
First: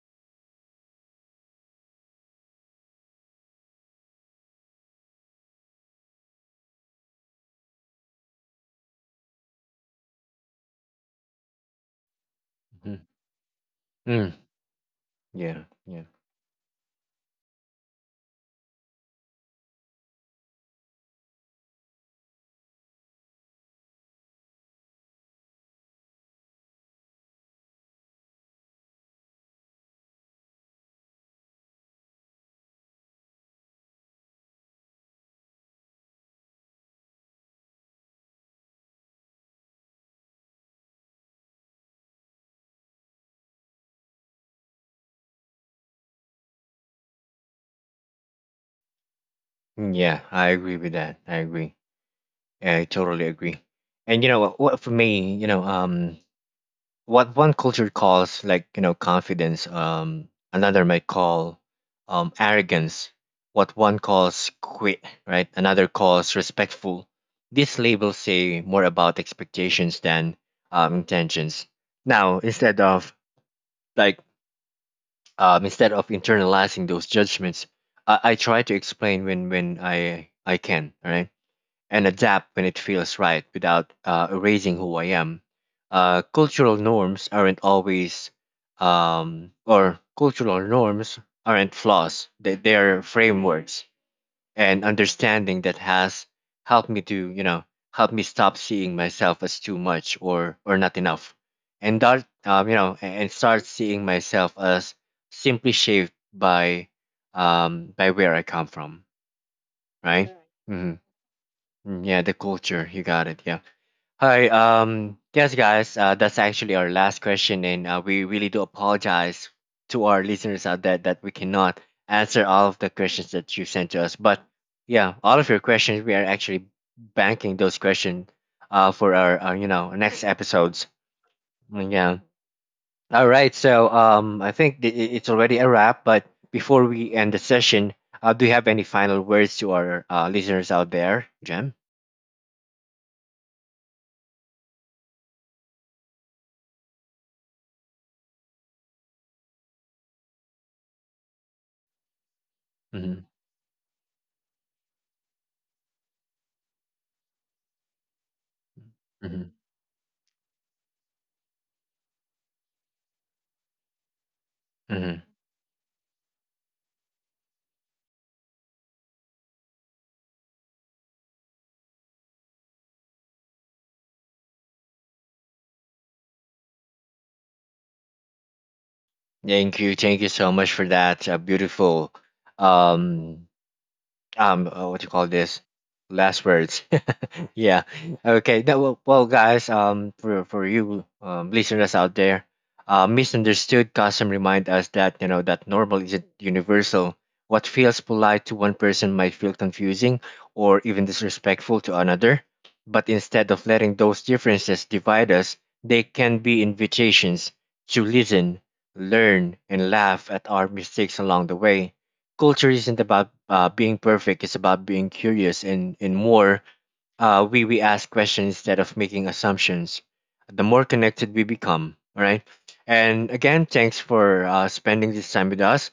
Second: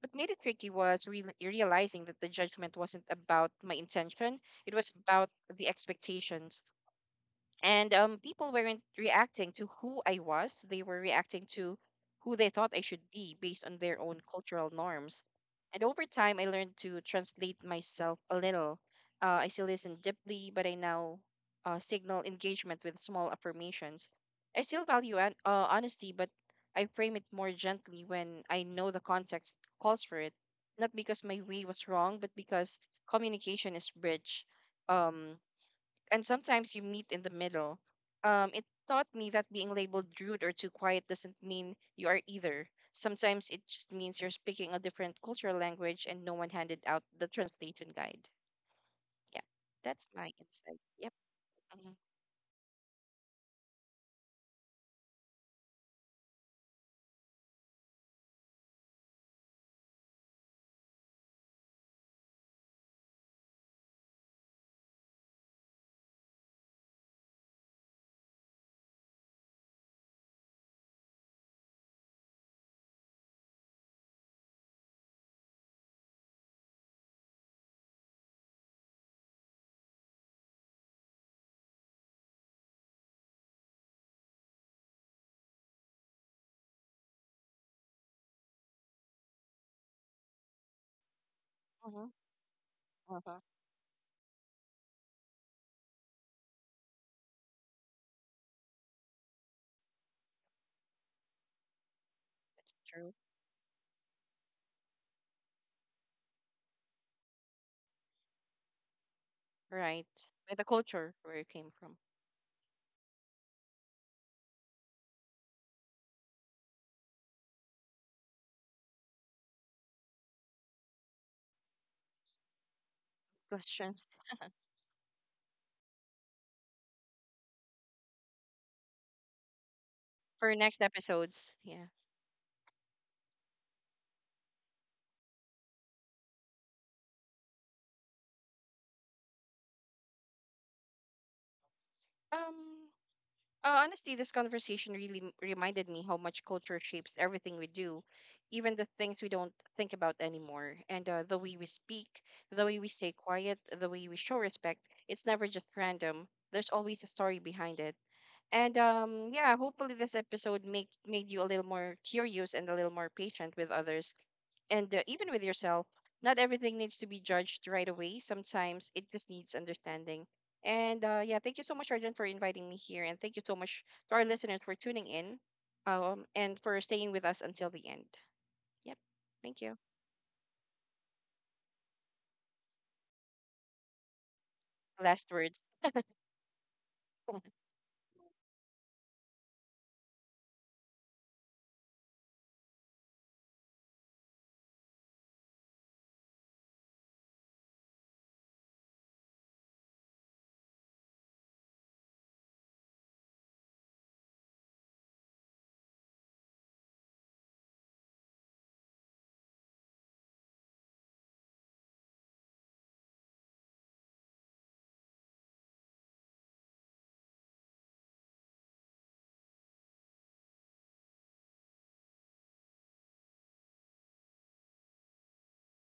What made it tricky was realizing that the judgment wasn't about my intention, it was about the expectations. And people weren't reacting to who I was. They were reacting to who they thought I
Mm-hmm.
should be based on their own
Mm.
cultural norms.
Yeah.
And
Yeah.
over time, I learned to translate myself a little. I still listen deeply, but I now signal engagement with small affirmations. I still value honesty, but I frame it more gently when I know the context calls for it. Not because my way was wrong, but because communication is bridge. Um, and sometimes you meet in the middle. It taught me that being labeled rude or too quiet doesn't mean you are either. Sometimes it just means you're speaking a different cultural language and no one handed out the translation guide. Yeah, that's
Yeah.
my
I agree
insight.
with
Yep.
that. I agree.
Mm-hmm.
I totally agree. And you know what? For me, what one culture calls confidence, another might call arrogance. What one calls quit, right, another calls respectful. These labels say more about expectations than, intentions. Now, like instead of internalizing those judgments, I try to explain when I can, all right, and adapt when it feels right without, erasing who I am. Cultural norms aren't always, or cultural norms aren't
Mm-hmm.
flaws, they are
Uh-huh.
frameworks, and understanding that has helped me to, you know, help me stop seeing myself as too much or not enough. And that,
That's true.
and start seeing myself as simply shaped by where I come from,
Right.
right?
By the culture where you came from.
Yeah, the culture. You got it. Yeah. Hi. Yes, guys. That's actually our last question, and we really do apologize to our listeners out there that we cannot answer all of the questions that you sent to
Questions
us. But yeah, all of your questions, we are actually banking those questions for our, next
for next
episodes.
episodes. Yeah.
Yeah. All right. So I think it's already a wrap. But before we end the session, do you have any final words to our listeners out there, Jem?
Um, honestly, this conversation really reminded me how much culture shapes everything we do, even the things we don't think about anymore. And the way we speak, the way we stay quiet, the way we show respect, it's never just random. There's always a story behind it. And
Hmm.
yeah, hopefully this episode make made you a little more curious and a little more patient with others, and
Hmm.
even with yourself. Not everything needs to be judged right away, sometimes it just needs understanding. And yeah, thank you so much, Arjun, for inviting me here, and thank you so much to our listeners for tuning in, and for staying with us until the end. Yep, thank you.
Thank you so much for that beautiful, um, what you
Last
call
words.
this? Last words. yeah. Okay. That Well, well, guys. For you, listeners out there, misunderstood custom remind us that, that normal isn't universal. What feels polite to one person might feel confusing or even disrespectful to another. But instead of letting those differences divide us, they can be invitations to listen, learn, and laugh at our mistakes along the way. Culture isn't about being perfect; it's about being curious, and more, we ask questions instead of making assumptions. The more connected we become, all right. And again, thanks for spending this time with us.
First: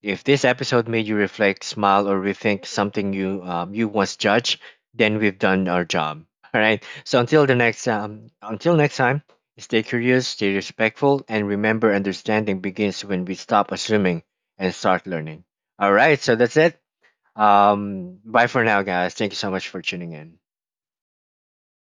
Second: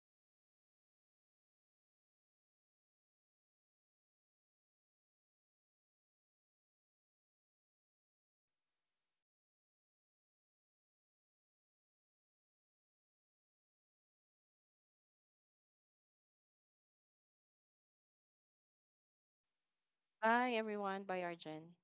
If this episode made you reflect, smile, or rethink something you once judged, then we've done our job. All right. So until next time, stay curious, stay respectful, and remember, understanding begins when we stop assuming and start learning. All right. So that's it. Bye for now, guys. Thank you so much for tuning in.
Bye everyone, bye Arjun.